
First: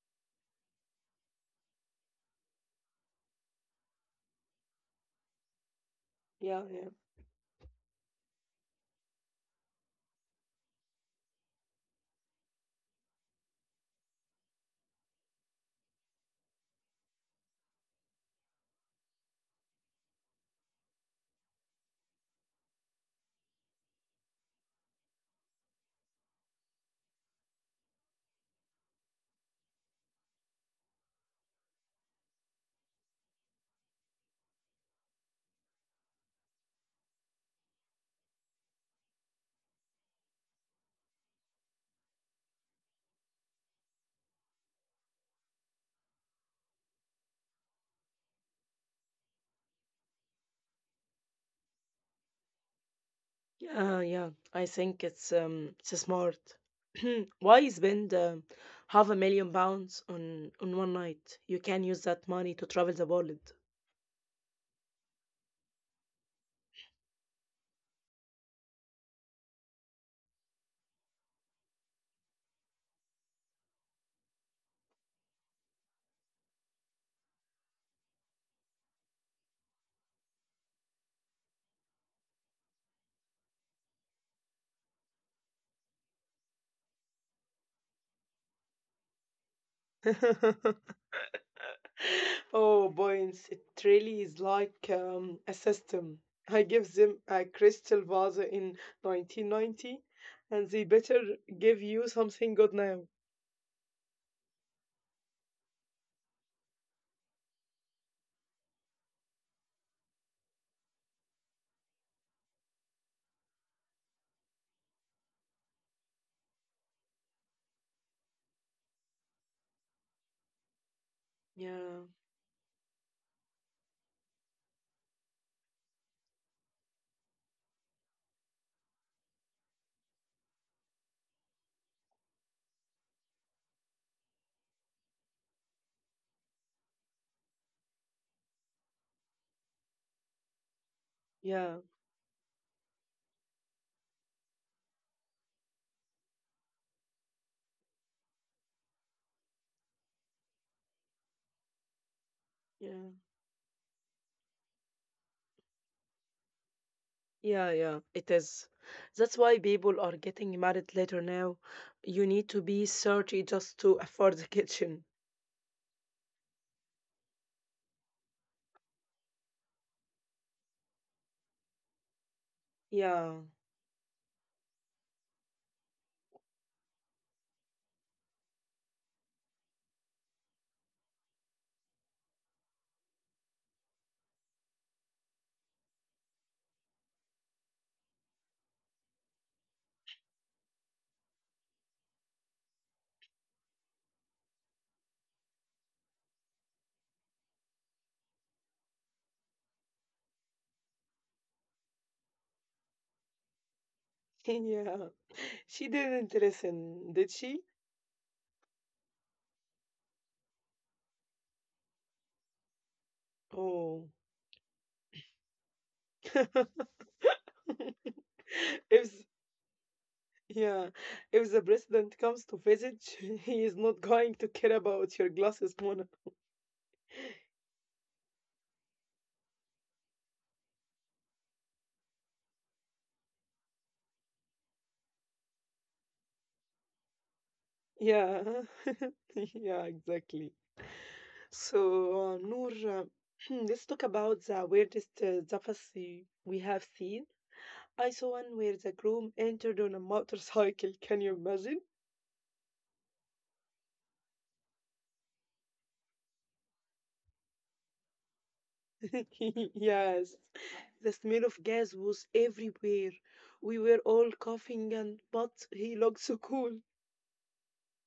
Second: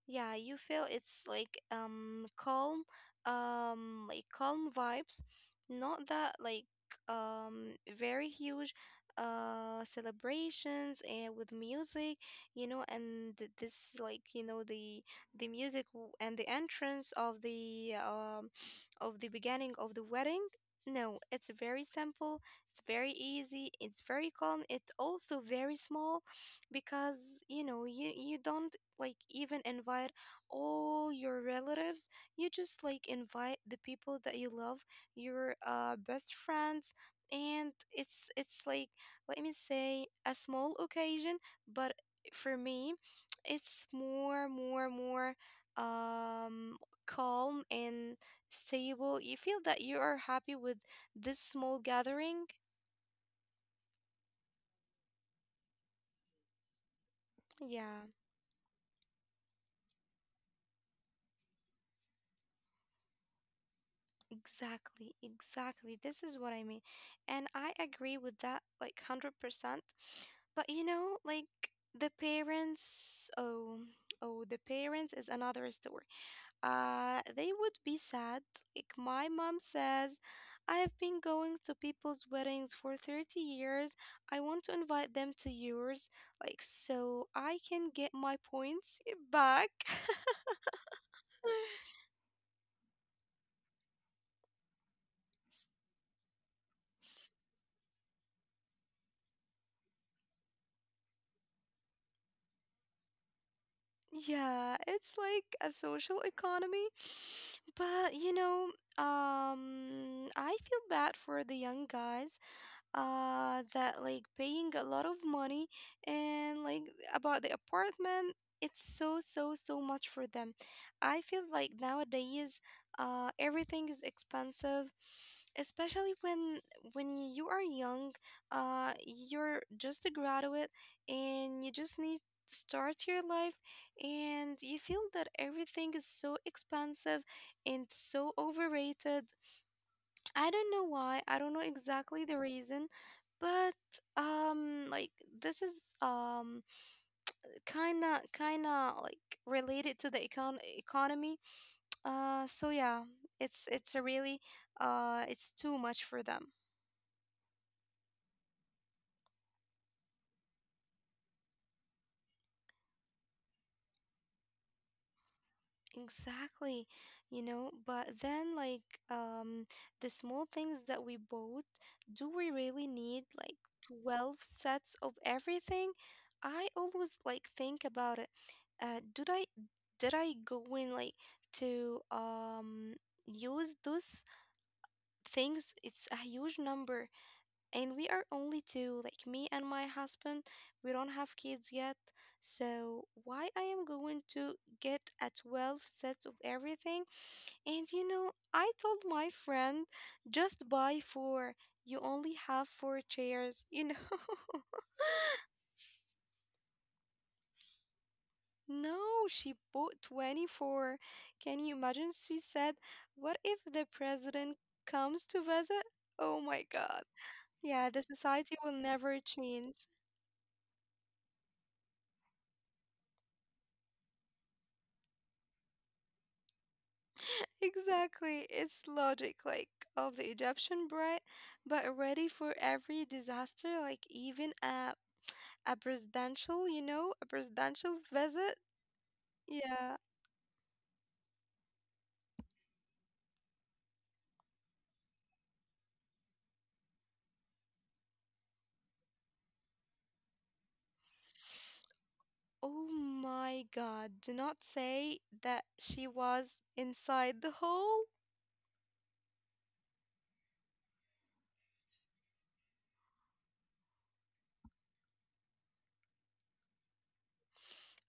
A: Yeah, you feel it's like calm, like calm vibes, not that
B: Yeah,
A: like
B: yeah,
A: very huge celebrations and with music, you know, and this like you know the the music and the entrance of the beginning of the wedding. No, it's very simple, it's very easy, it's very calm, it's also very small because you know, you don't like even invite all your relatives. You just like invite the people that you love, your best friends, and it's like let me say a small occasion, but for me, it's more um calm and stable. You feel that you are happy with this small gathering.
B: yeah, yeah. I think it's smart. Why
A: Yeah,
B: spend half a million pounds on one night? You can use that money to travel the world.
A: exactly, exactly. This is what I mean. And I agree with that like 100%. But you know, like the parents, oh, oh, the parents is another story. They would be sad. Like my mom says, I have been going to people's weddings for 30 years. I want to invite them to yours, like so I can get my points back.
B: oh, points! It really is like a system. I give them a crystal vase in 1990, and they better give you something good now.
A: Yeah, it's like a social economy. But you know, I feel bad for the young guys that like paying a lot of money and like about the apartment, it's so much for them. I feel like
B: Yeah,
A: nowadays everything is expensive, especially when you are young, you're just a graduate and you just need to start your life and you feel that everything is so expensive and so overrated. I don't know why. I don't know
B: yeah,
A: exactly the reason, but like this is um kind of like related to the economy. So yeah,
B: yeah.
A: it's a really it's too much for them.
B: Yeah, yeah, it is. That's why people are getting married later now. You need to be 30 just to afford the kitchen.
A: Exactly, you know, but then like um the small things that we bought, do we really need
B: Yeah,
A: like 12 sets of everything? I always like think about it. Uh did I did I go in like to use those things? It's a huge number and we are only two, like me and my husband, we don't have kids yet, so why I am going to get a 12 sets of everything. And you know I told my friend just buy four, you only have four chairs, you know.
B: yeah. She didn't listen, did she?
A: No, she bought 24. Can you imagine? She said, what if the
B: Oh.
A: president comes to visit? Oh my god. Yeah, the society will
B: If
A: never change.
B: yeah, if the president comes to visit, he is not going to care about your glasses, Mona.
A: Exactly. It's logic like of the Egyptian bride, but ready for every disaster, like even a presidential, you know, a presidential visit.
B: Yeah, yeah,
A: Yeah.
B: exactly. So, Noor, uh, let's talk about the weirdest zaphasy we have seen. I saw one where the groom entered on a motorcycle. Can you imagine?
A: Oh my God. Do not say that she was inside the hall.
B: Yes, the smell of gas was everywhere. We were all coughing, and but he looked so cool.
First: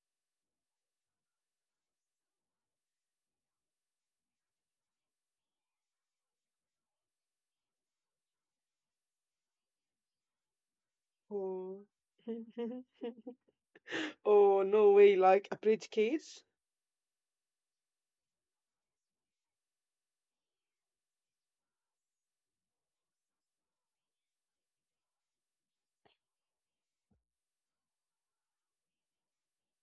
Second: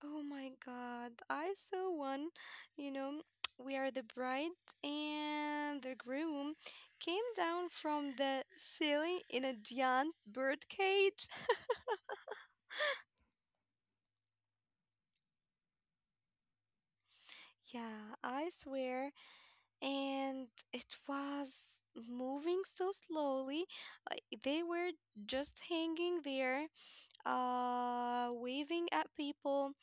A: Oh my God. I saw one, you know, we are the bride and the groom came down from the ceiling in a giant bird cage.
B: Oh, oh, no way! Like a bridge case?
A: Yeah, I swear. And it was moving so slowly. Uh, They were just hanging there, waving at people.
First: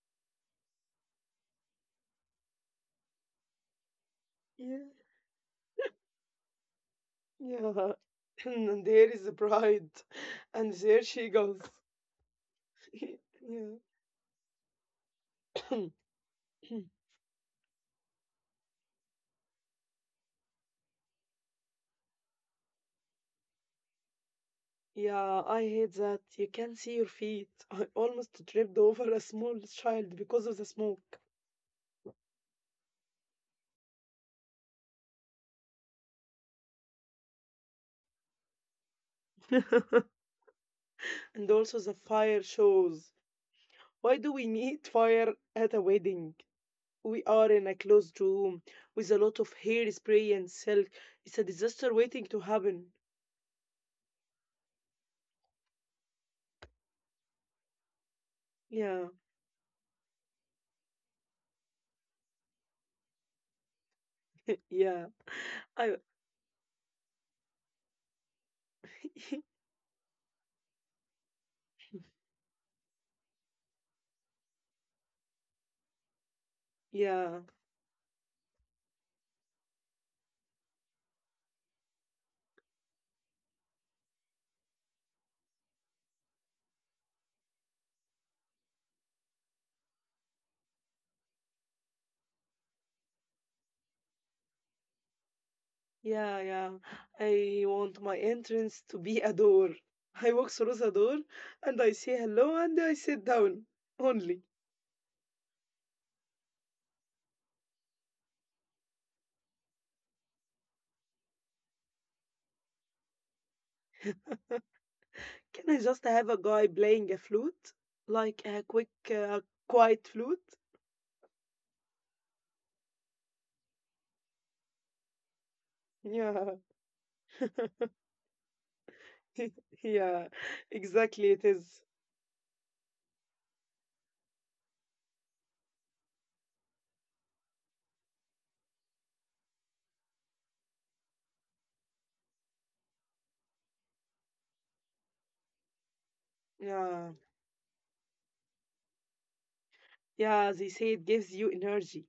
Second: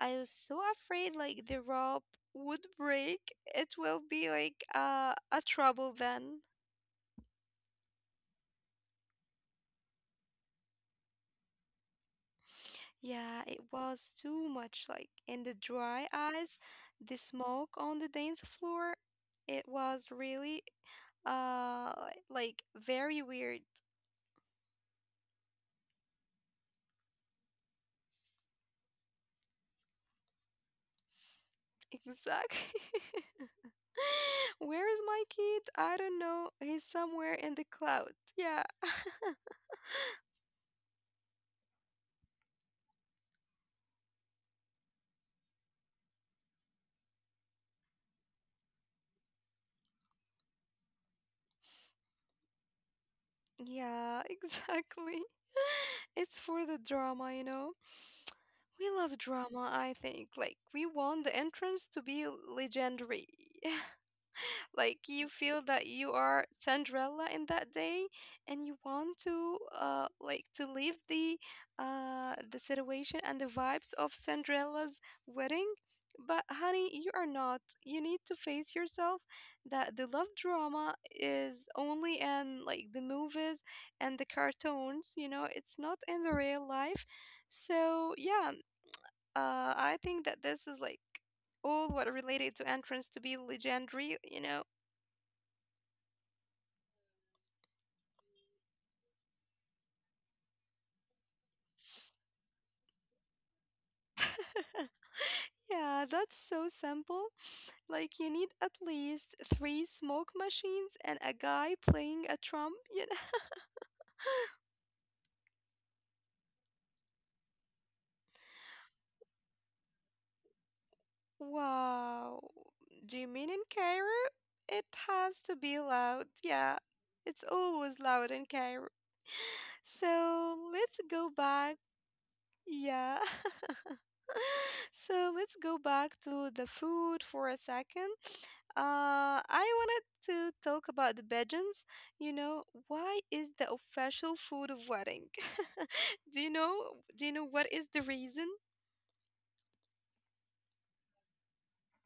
A: I was so afraid like the rope would break. It will be like a trouble then.
B: Yeah. And there is the bride. And there she goes.
A: Yeah, it
B: yeah.
A: was too much. Like in the dry ice, the smoke on the dance floor, it was really uh like very weird.
B: yeah, I hate that. You can see your feet. I almost tripped over a small child because of the smoke.
A: Exactly. Where is my kid? I don't know. He's somewhere in the cloud. Yeah.
B: and also the fire shows. Why do we need fire at a wedding? We are in a closed room with a lot of hair spray and silk. It's a disaster waiting to happen.
A: Yeah, exactly. It's for the drama, you know? We
B: Yeah,
A: love drama, I think. Like, we want the entrance to be legendary.
B: yeah.
A: Like you feel that
B: I
A: you are Cinderella in that day, and you want to like to leave the situation and the vibes of Cinderella's wedding. But honey, you are
B: yeah.
A: not. You need to face yourself that the love drama is only in like the movies and the cartoons, you know, it's not in the real life. So yeah, I think that this is like all what related to entrance to be legendary, you know.
B: Yeah, yeah. I want my entrance to be a door. I walk through the door and I say hello and I sit down only.
A: Yeah, that's so simple. Like, you need at least 3 smoke machines and a guy playing a trump, you know?
B: Can I just have a guy playing a flute? Like a quick, uh, quiet flute?
A: Wow. Do you mean in Cairo? It has to be loud.
B: Yeah.
A: Yeah, it's always loud in Cairo.
B: yeah,
A: So let's
B: exactly
A: go
B: it
A: back.
B: is.
A: Yeah. So let's go back to the food for a second. I wanted to talk about the pigeons. You know, why is the official food of wedding? Do you know?
B: Yeah.
A: Do you know what is the reason?
B: Yeah, they say it gives you energy.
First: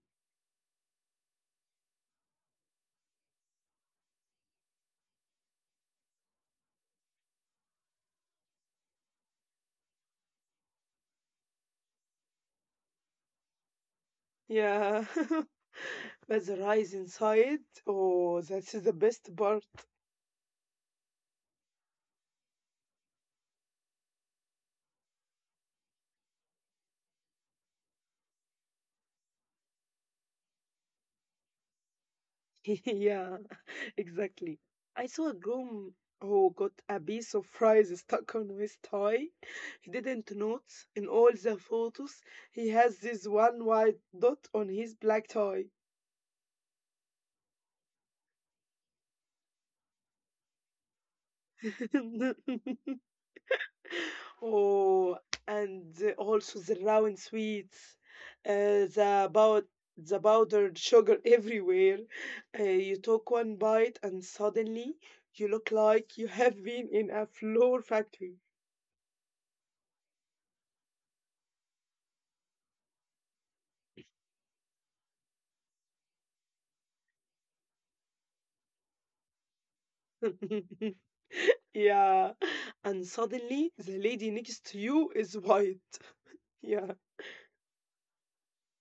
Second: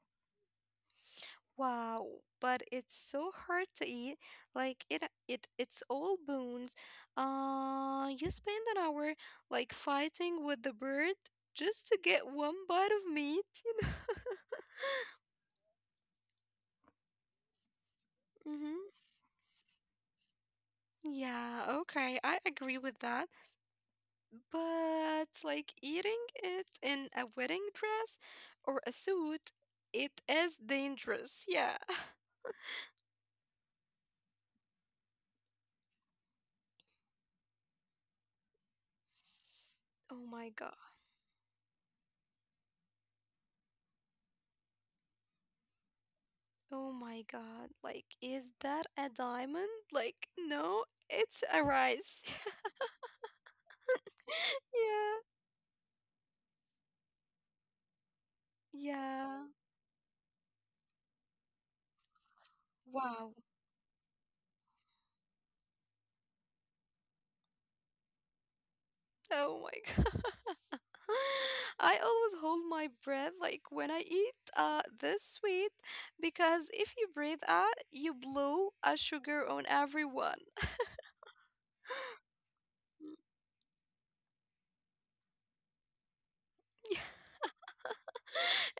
A: Wow, but it's so hard to eat. Like it's all bones. You spend an hour like fighting with the bird just to get one bite of meat. You
B: Yeah. but the rise inside, oh, that's
A: know?
B: the best part.
A: Yeah, okay, I agree with that. But like eating it in a wedding dress or a suit, it is dangerous. Yeah.
B: yeah, exactly. I saw a groom who got a piece of fries stuck on his tie. He
A: Oh
B: didn't
A: my god.
B: notice in all the photos he has this one white dot on his black tie.
A: Oh my god. Like, is that a diamond? Like, no, it's a rice. Yeah.
B: oh, and also the round sweets, uh, the
A: Yeah.
B: about the powdered sugar everywhere. You took
A: Wow.
B: one bite and suddenly you look like you have been in a flour factory.
A: Oh my god. I always hold my breath like when I eat this sweet because if you breathe out, you blow a sugar on everyone.
B: yeah, and
A: Mm,
B: suddenly the lady next to you is white. Yeah.
A: Yeah.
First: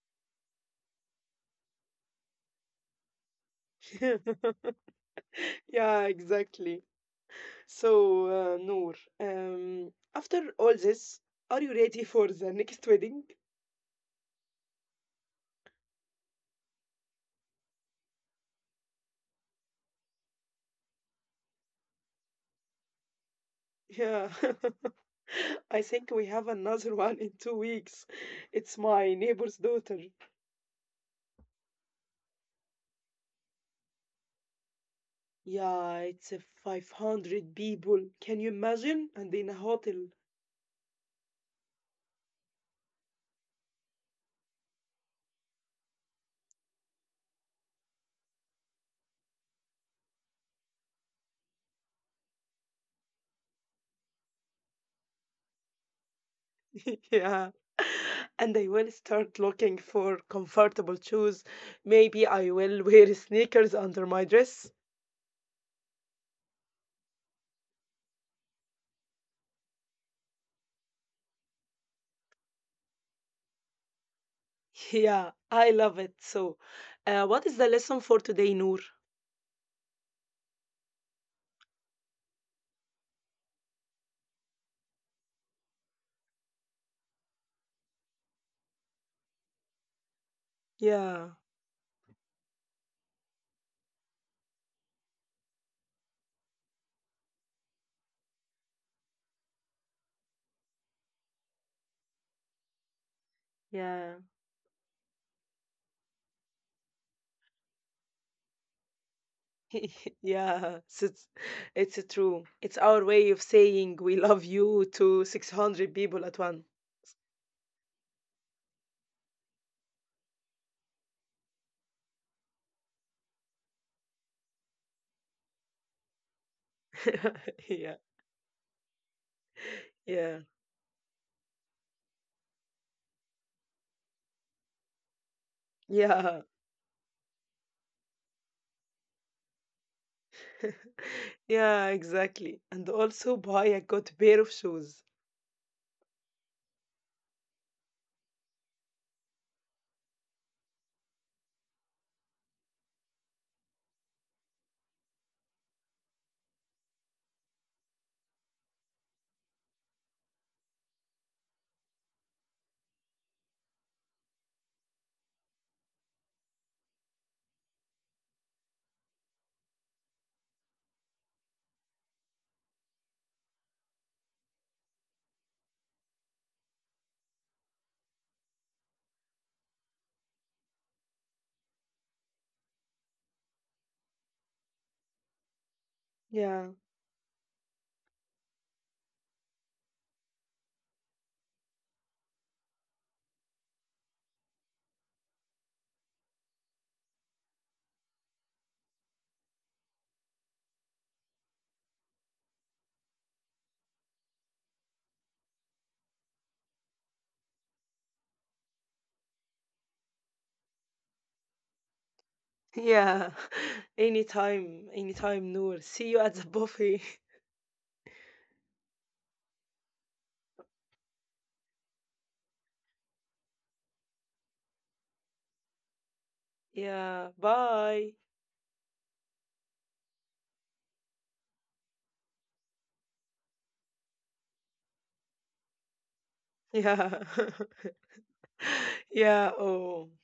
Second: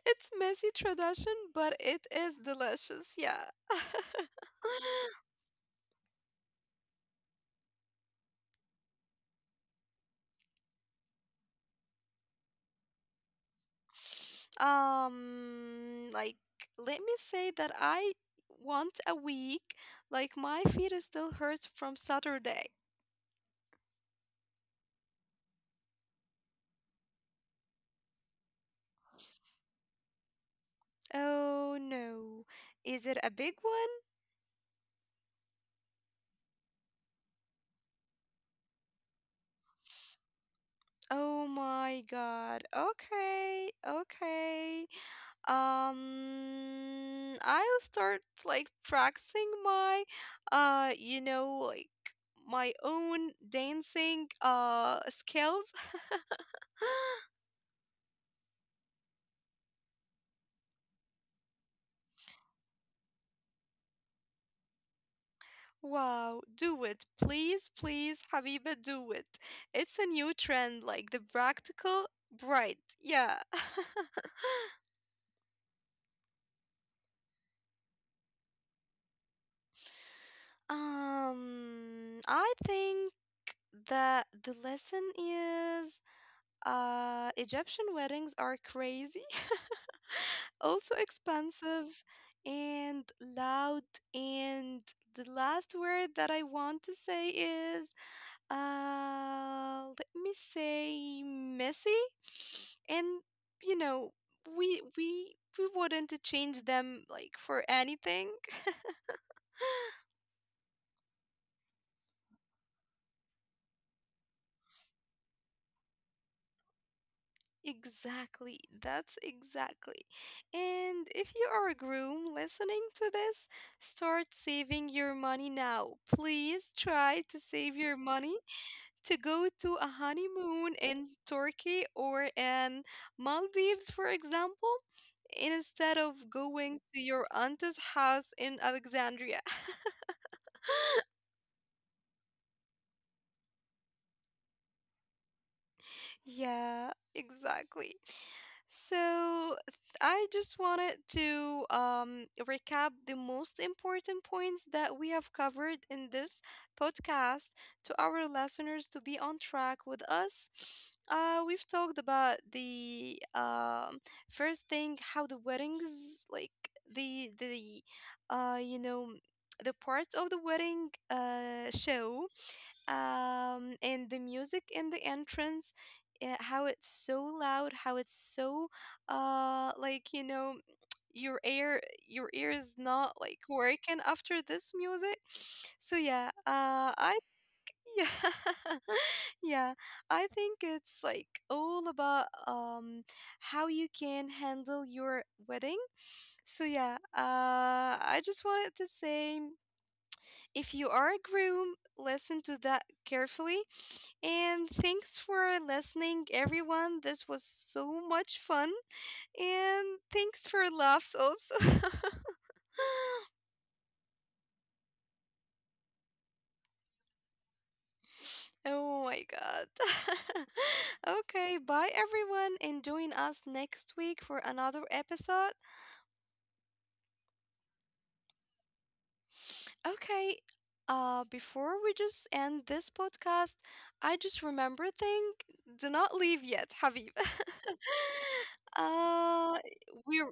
A: It's messy tradition, but it is delicious. Yeah.
B: Yeah, exactly. So, Noor, after all this, are you ready for the next wedding?
A: Like let me say that I want a week. Like my feet still hurts from Saturday.
B: Yeah, I think we have another one in 2 weeks. It's my neighbor's daughter.
A: Oh no. Is it a big one?
B: Yeah, it's a 500 people. Can you imagine? And in a hotel.
A: Oh my God. Okay. Okay. I'll start like practicing my uh, you know, like my own dancing skills.
B: Yeah. And I will start looking for comfortable shoes. Maybe I will wear sneakers under my dress.
A: Wow, do it. Please, please, Habiba, do it. It's a new trend like the practical bright. Yeah.
B: Yeah, I love it. So, what is the lesson for today, Noor?
A: I think that the lesson is Egyptian weddings are crazy, also
B: Yeah.
A: expensive and loud. And the last word that I want to say is, let me say messy. And you know,
B: Yeah.
A: we wouldn't change them like for anything.
B: yeah. So it's true. It's our way of saying we love you to 600 people at once.
A: Exactly. That's exactly. And if you are a groom listening to this, start saving your money now. Please try to save your
B: yeah.
A: money to go to a
B: Yeah.
A: honeymoon in Turkey or in Maldives, for example, instead of
B: Yeah.
A: going to your aunt's house in Alexandria.
B: Yeah, exactly. And also buy a good pair of shoes.
A: Yeah, exactly. So I just wanted to recap the most important points that we have covered in this podcast to our listeners to be on track with us. We've talked about the first thing, how the weddings, like the you know the parts of the wedding show and the music in the entrance, how it's so loud, how it's so uh like you know your ear your ear is not like working after this music. So yeah,
B: Yeah.
A: I yeah yeah, I think it's like all about how you can handle your wedding. So yeah, I just wanted to say, if you are a groom, listen to that carefully. And thanks for listening, everyone. This was so much fun. And thanks for laughs also.
B: Yeah. Anytime, anytime, Noor. See you at the buffet.
A: Oh my god. Okay, bye everyone, and join us next week for another episode.
B: Yeah. Bye.
A: Okay. Before we just end this podcast, I just remember thing. Do not leave yet, Habib.
B: Yeah.
A: uh,
B: Yeah. Oh.
A: we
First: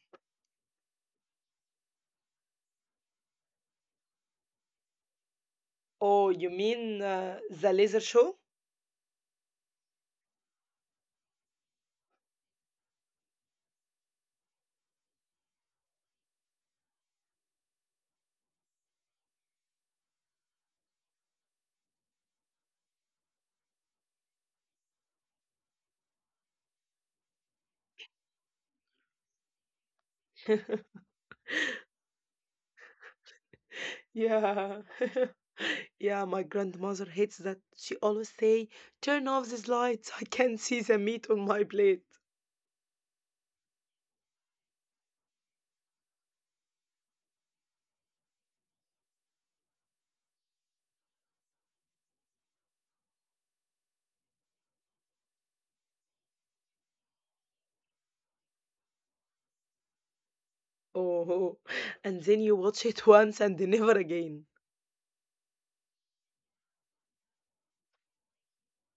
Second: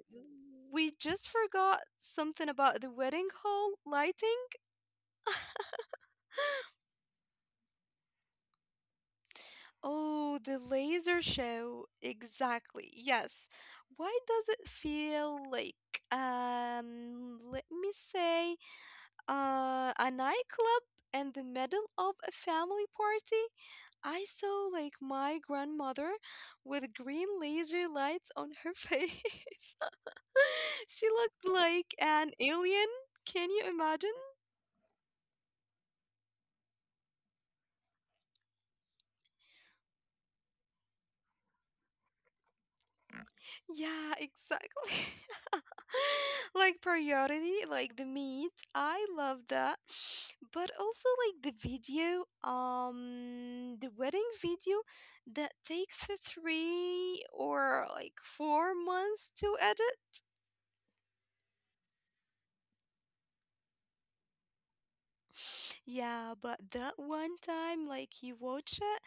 A: we just forgot something about the wedding hall lighting.
B: Oh, you mean the laser show?
A: Oh, the laser show. Exactly. Yes. Why does it feel like? Let me say, a nightclub in the middle of a family party. I saw like my grandmother with green laser lights on her face. She looked like an alien. Can you imagine?
B: Yeah. Yeah, my grandmother hates that. She always say, "Turn off these lights. I can't see the meat on my plate."
A: Yeah, exactly. Like priority, like the meat. I love that. But also like the video, the wedding video that takes three or like 4 months to edit.
B: Oh, and then you watch it once and never again.
A: Yeah, but that one time, like you watch it,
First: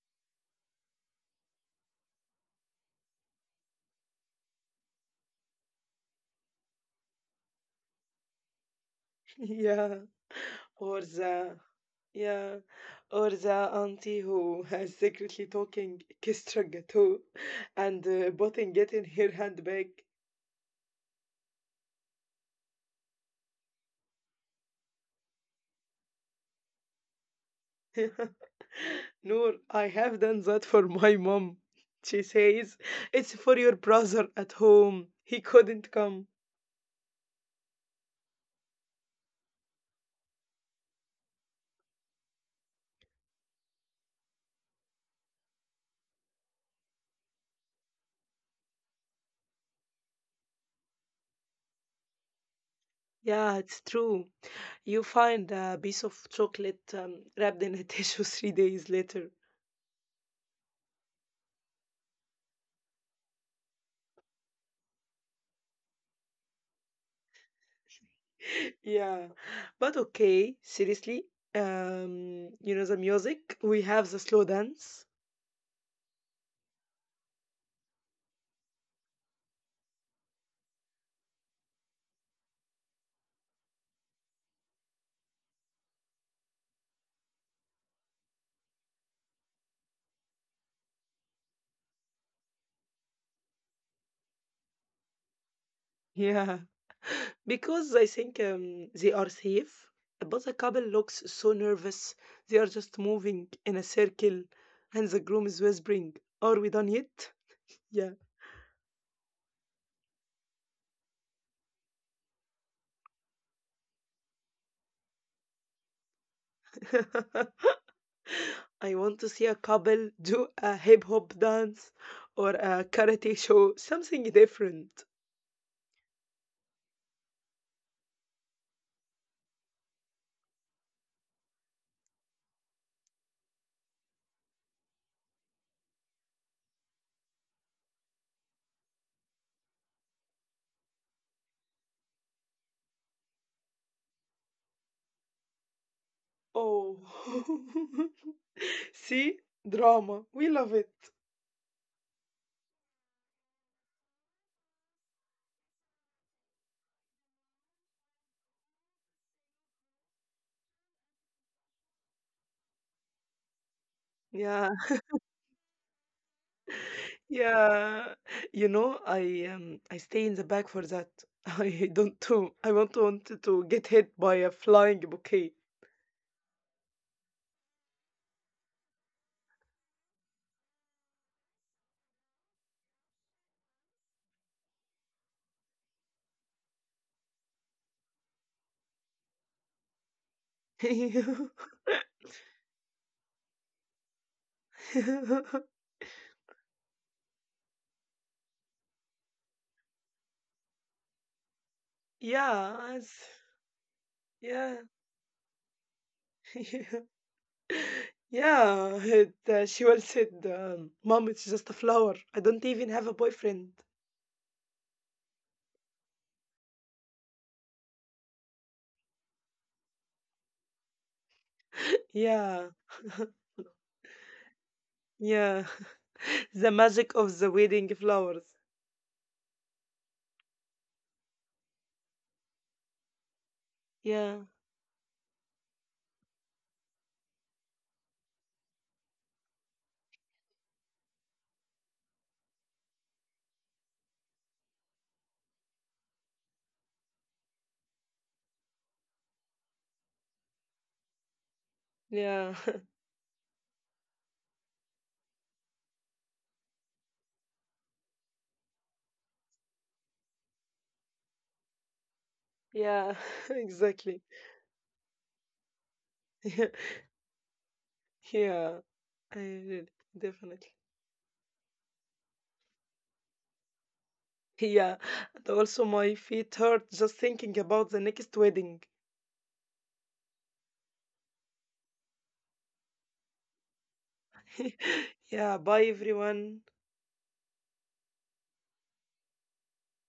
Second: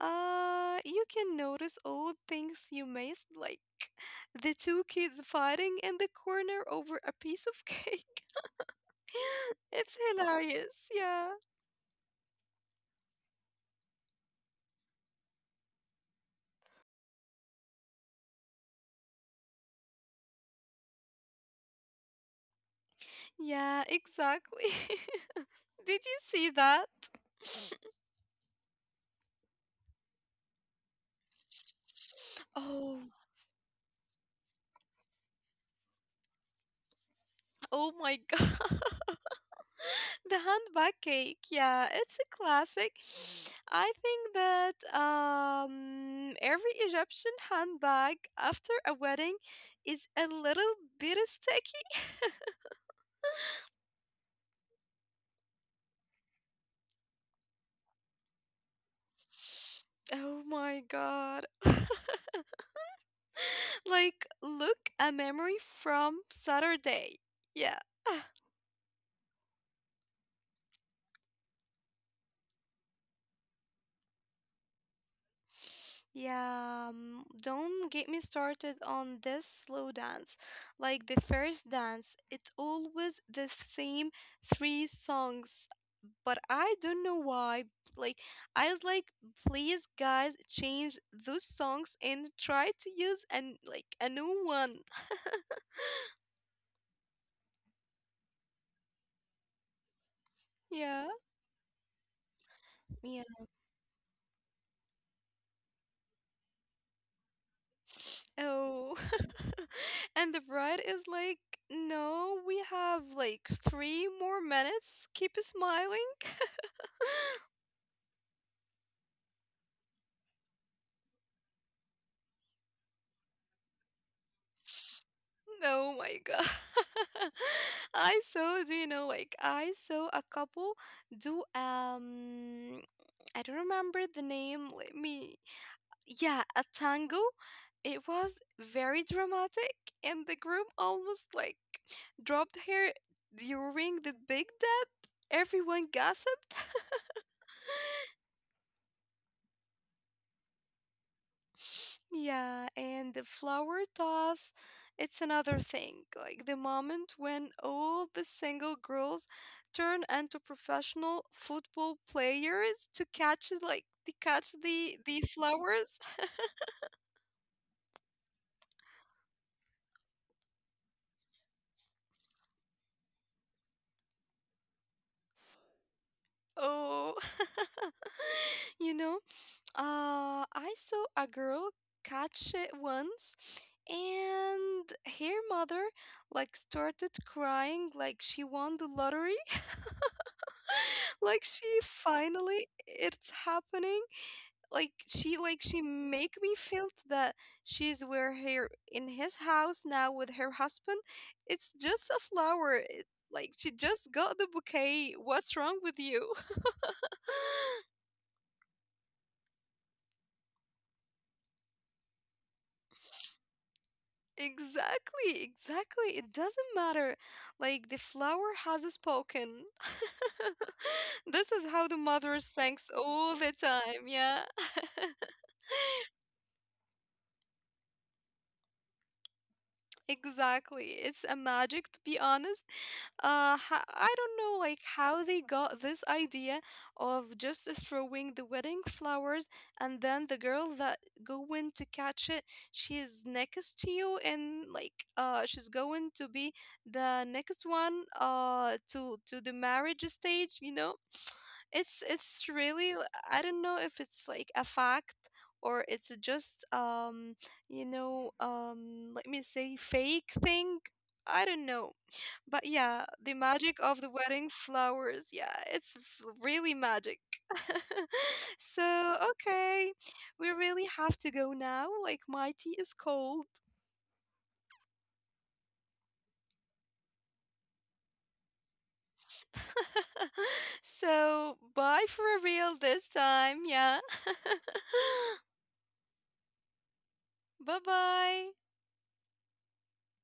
A: you can notice all things you missed, like the two kids fighting in the corner over a piece of cake.
B: Yeah.
A: It's hilarious.
B: Or
A: Yeah.
B: the, Yeah. Or the auntie who has secretly talking Kestra Gateau and putting it in her handbag.
A: Yeah, exactly. Did you see that?
B: Noor, I have done that for my mom. She says,
A: Oh,
B: "It's for your brother at home. He couldn't come."
A: oh my God. The handbag cake, yeah, it's a classic. I think that every Egyptian handbag after a wedding is a little bit sticky.
B: Yeah, it's true. You find a piece of chocolate wrapped in a tissue 3 days later.
A: Oh my god. Like, look, a memory from Saturday. Yeah.
B: Yeah, but okay, seriously, you know, the music, we have the slow dance.
A: Yeah, don't get me started on this slow dance. Like the first dance, it's always the same three songs. But I don't know why. Like, I was like, please, guys, change those songs and try to use an like a new one.
B: Yeah, because I think they are safe, but the couple
A: Yeah,
B: looks so nervous. They are just
A: yeah.
B: moving in a circle, and the groom is whispering, "Are we done yet?" Yeah.
A: Oh, and the bride is like, no, we have like three more minutes. Keep smiling.
B: I want to see a couple do a hip hop dance or a karate show, something different.
A: Oh my god. I saw, do you know, like I saw a couple do I don't remember the name. Let me yeah, a tango. It was very dramatic, and the groom almost like dropped her during the big dip. Everyone gossiped.
B: Oh, see, drama. We love it.
A: Yeah, and the flower toss, it's another thing. Like the moment when all the single girls turn into professional football players to catch, like, to catch
B: Yeah,
A: the flowers.
B: Yeah, you know, I stay in the back for that. I don't do, I won't want to get hit by a flying bouquet.
A: Oh, you know? I saw a girl catch it once, and her mother like started crying like she won the lottery, like she finally it's happening. Like she make me feel that she's where here in his house now with her husband. It's just a flower.
B: Yeah,
A: It,
B: it's-
A: like she just got the
B: yeah,
A: bouquet. What's wrong with you?
B: yeah. She once said, "Mom, it's just a flower. I don't even have a boyfriend."
A: Exactly, exactly. It doesn't matter. Like the flower has spoken. This is how the mother
B: Yeah,
A: sings all the time. Yeah.
B: yeah. The magic of the wedding flowers.
A: Exactly. It's a magic, to be honest. I don't
B: Yeah,
A: know like how they got this idea of just throwing the wedding flowers, and then the girl that going to catch it, she's next to you, and like she's going to be the next one to the marriage stage, you know. It's
B: yeah,
A: really I don't know if it's like a fact or it's just let me say fake thing. I don't know. But yeah,
B: yeah.
A: the magic of the
B: Exactly.
A: wedding flowers. Yeah, it's really magic.
B: Yeah.
A: So,
B: I did,
A: okay. We
B: definitely.
A: really have to go now. Like my tea is cold.
B: Yeah, and also my feet hurt just thinking about the next wedding.
A: So, bye for real this time. Yeah.
B: yeah, bye everyone.
A: Bye bye.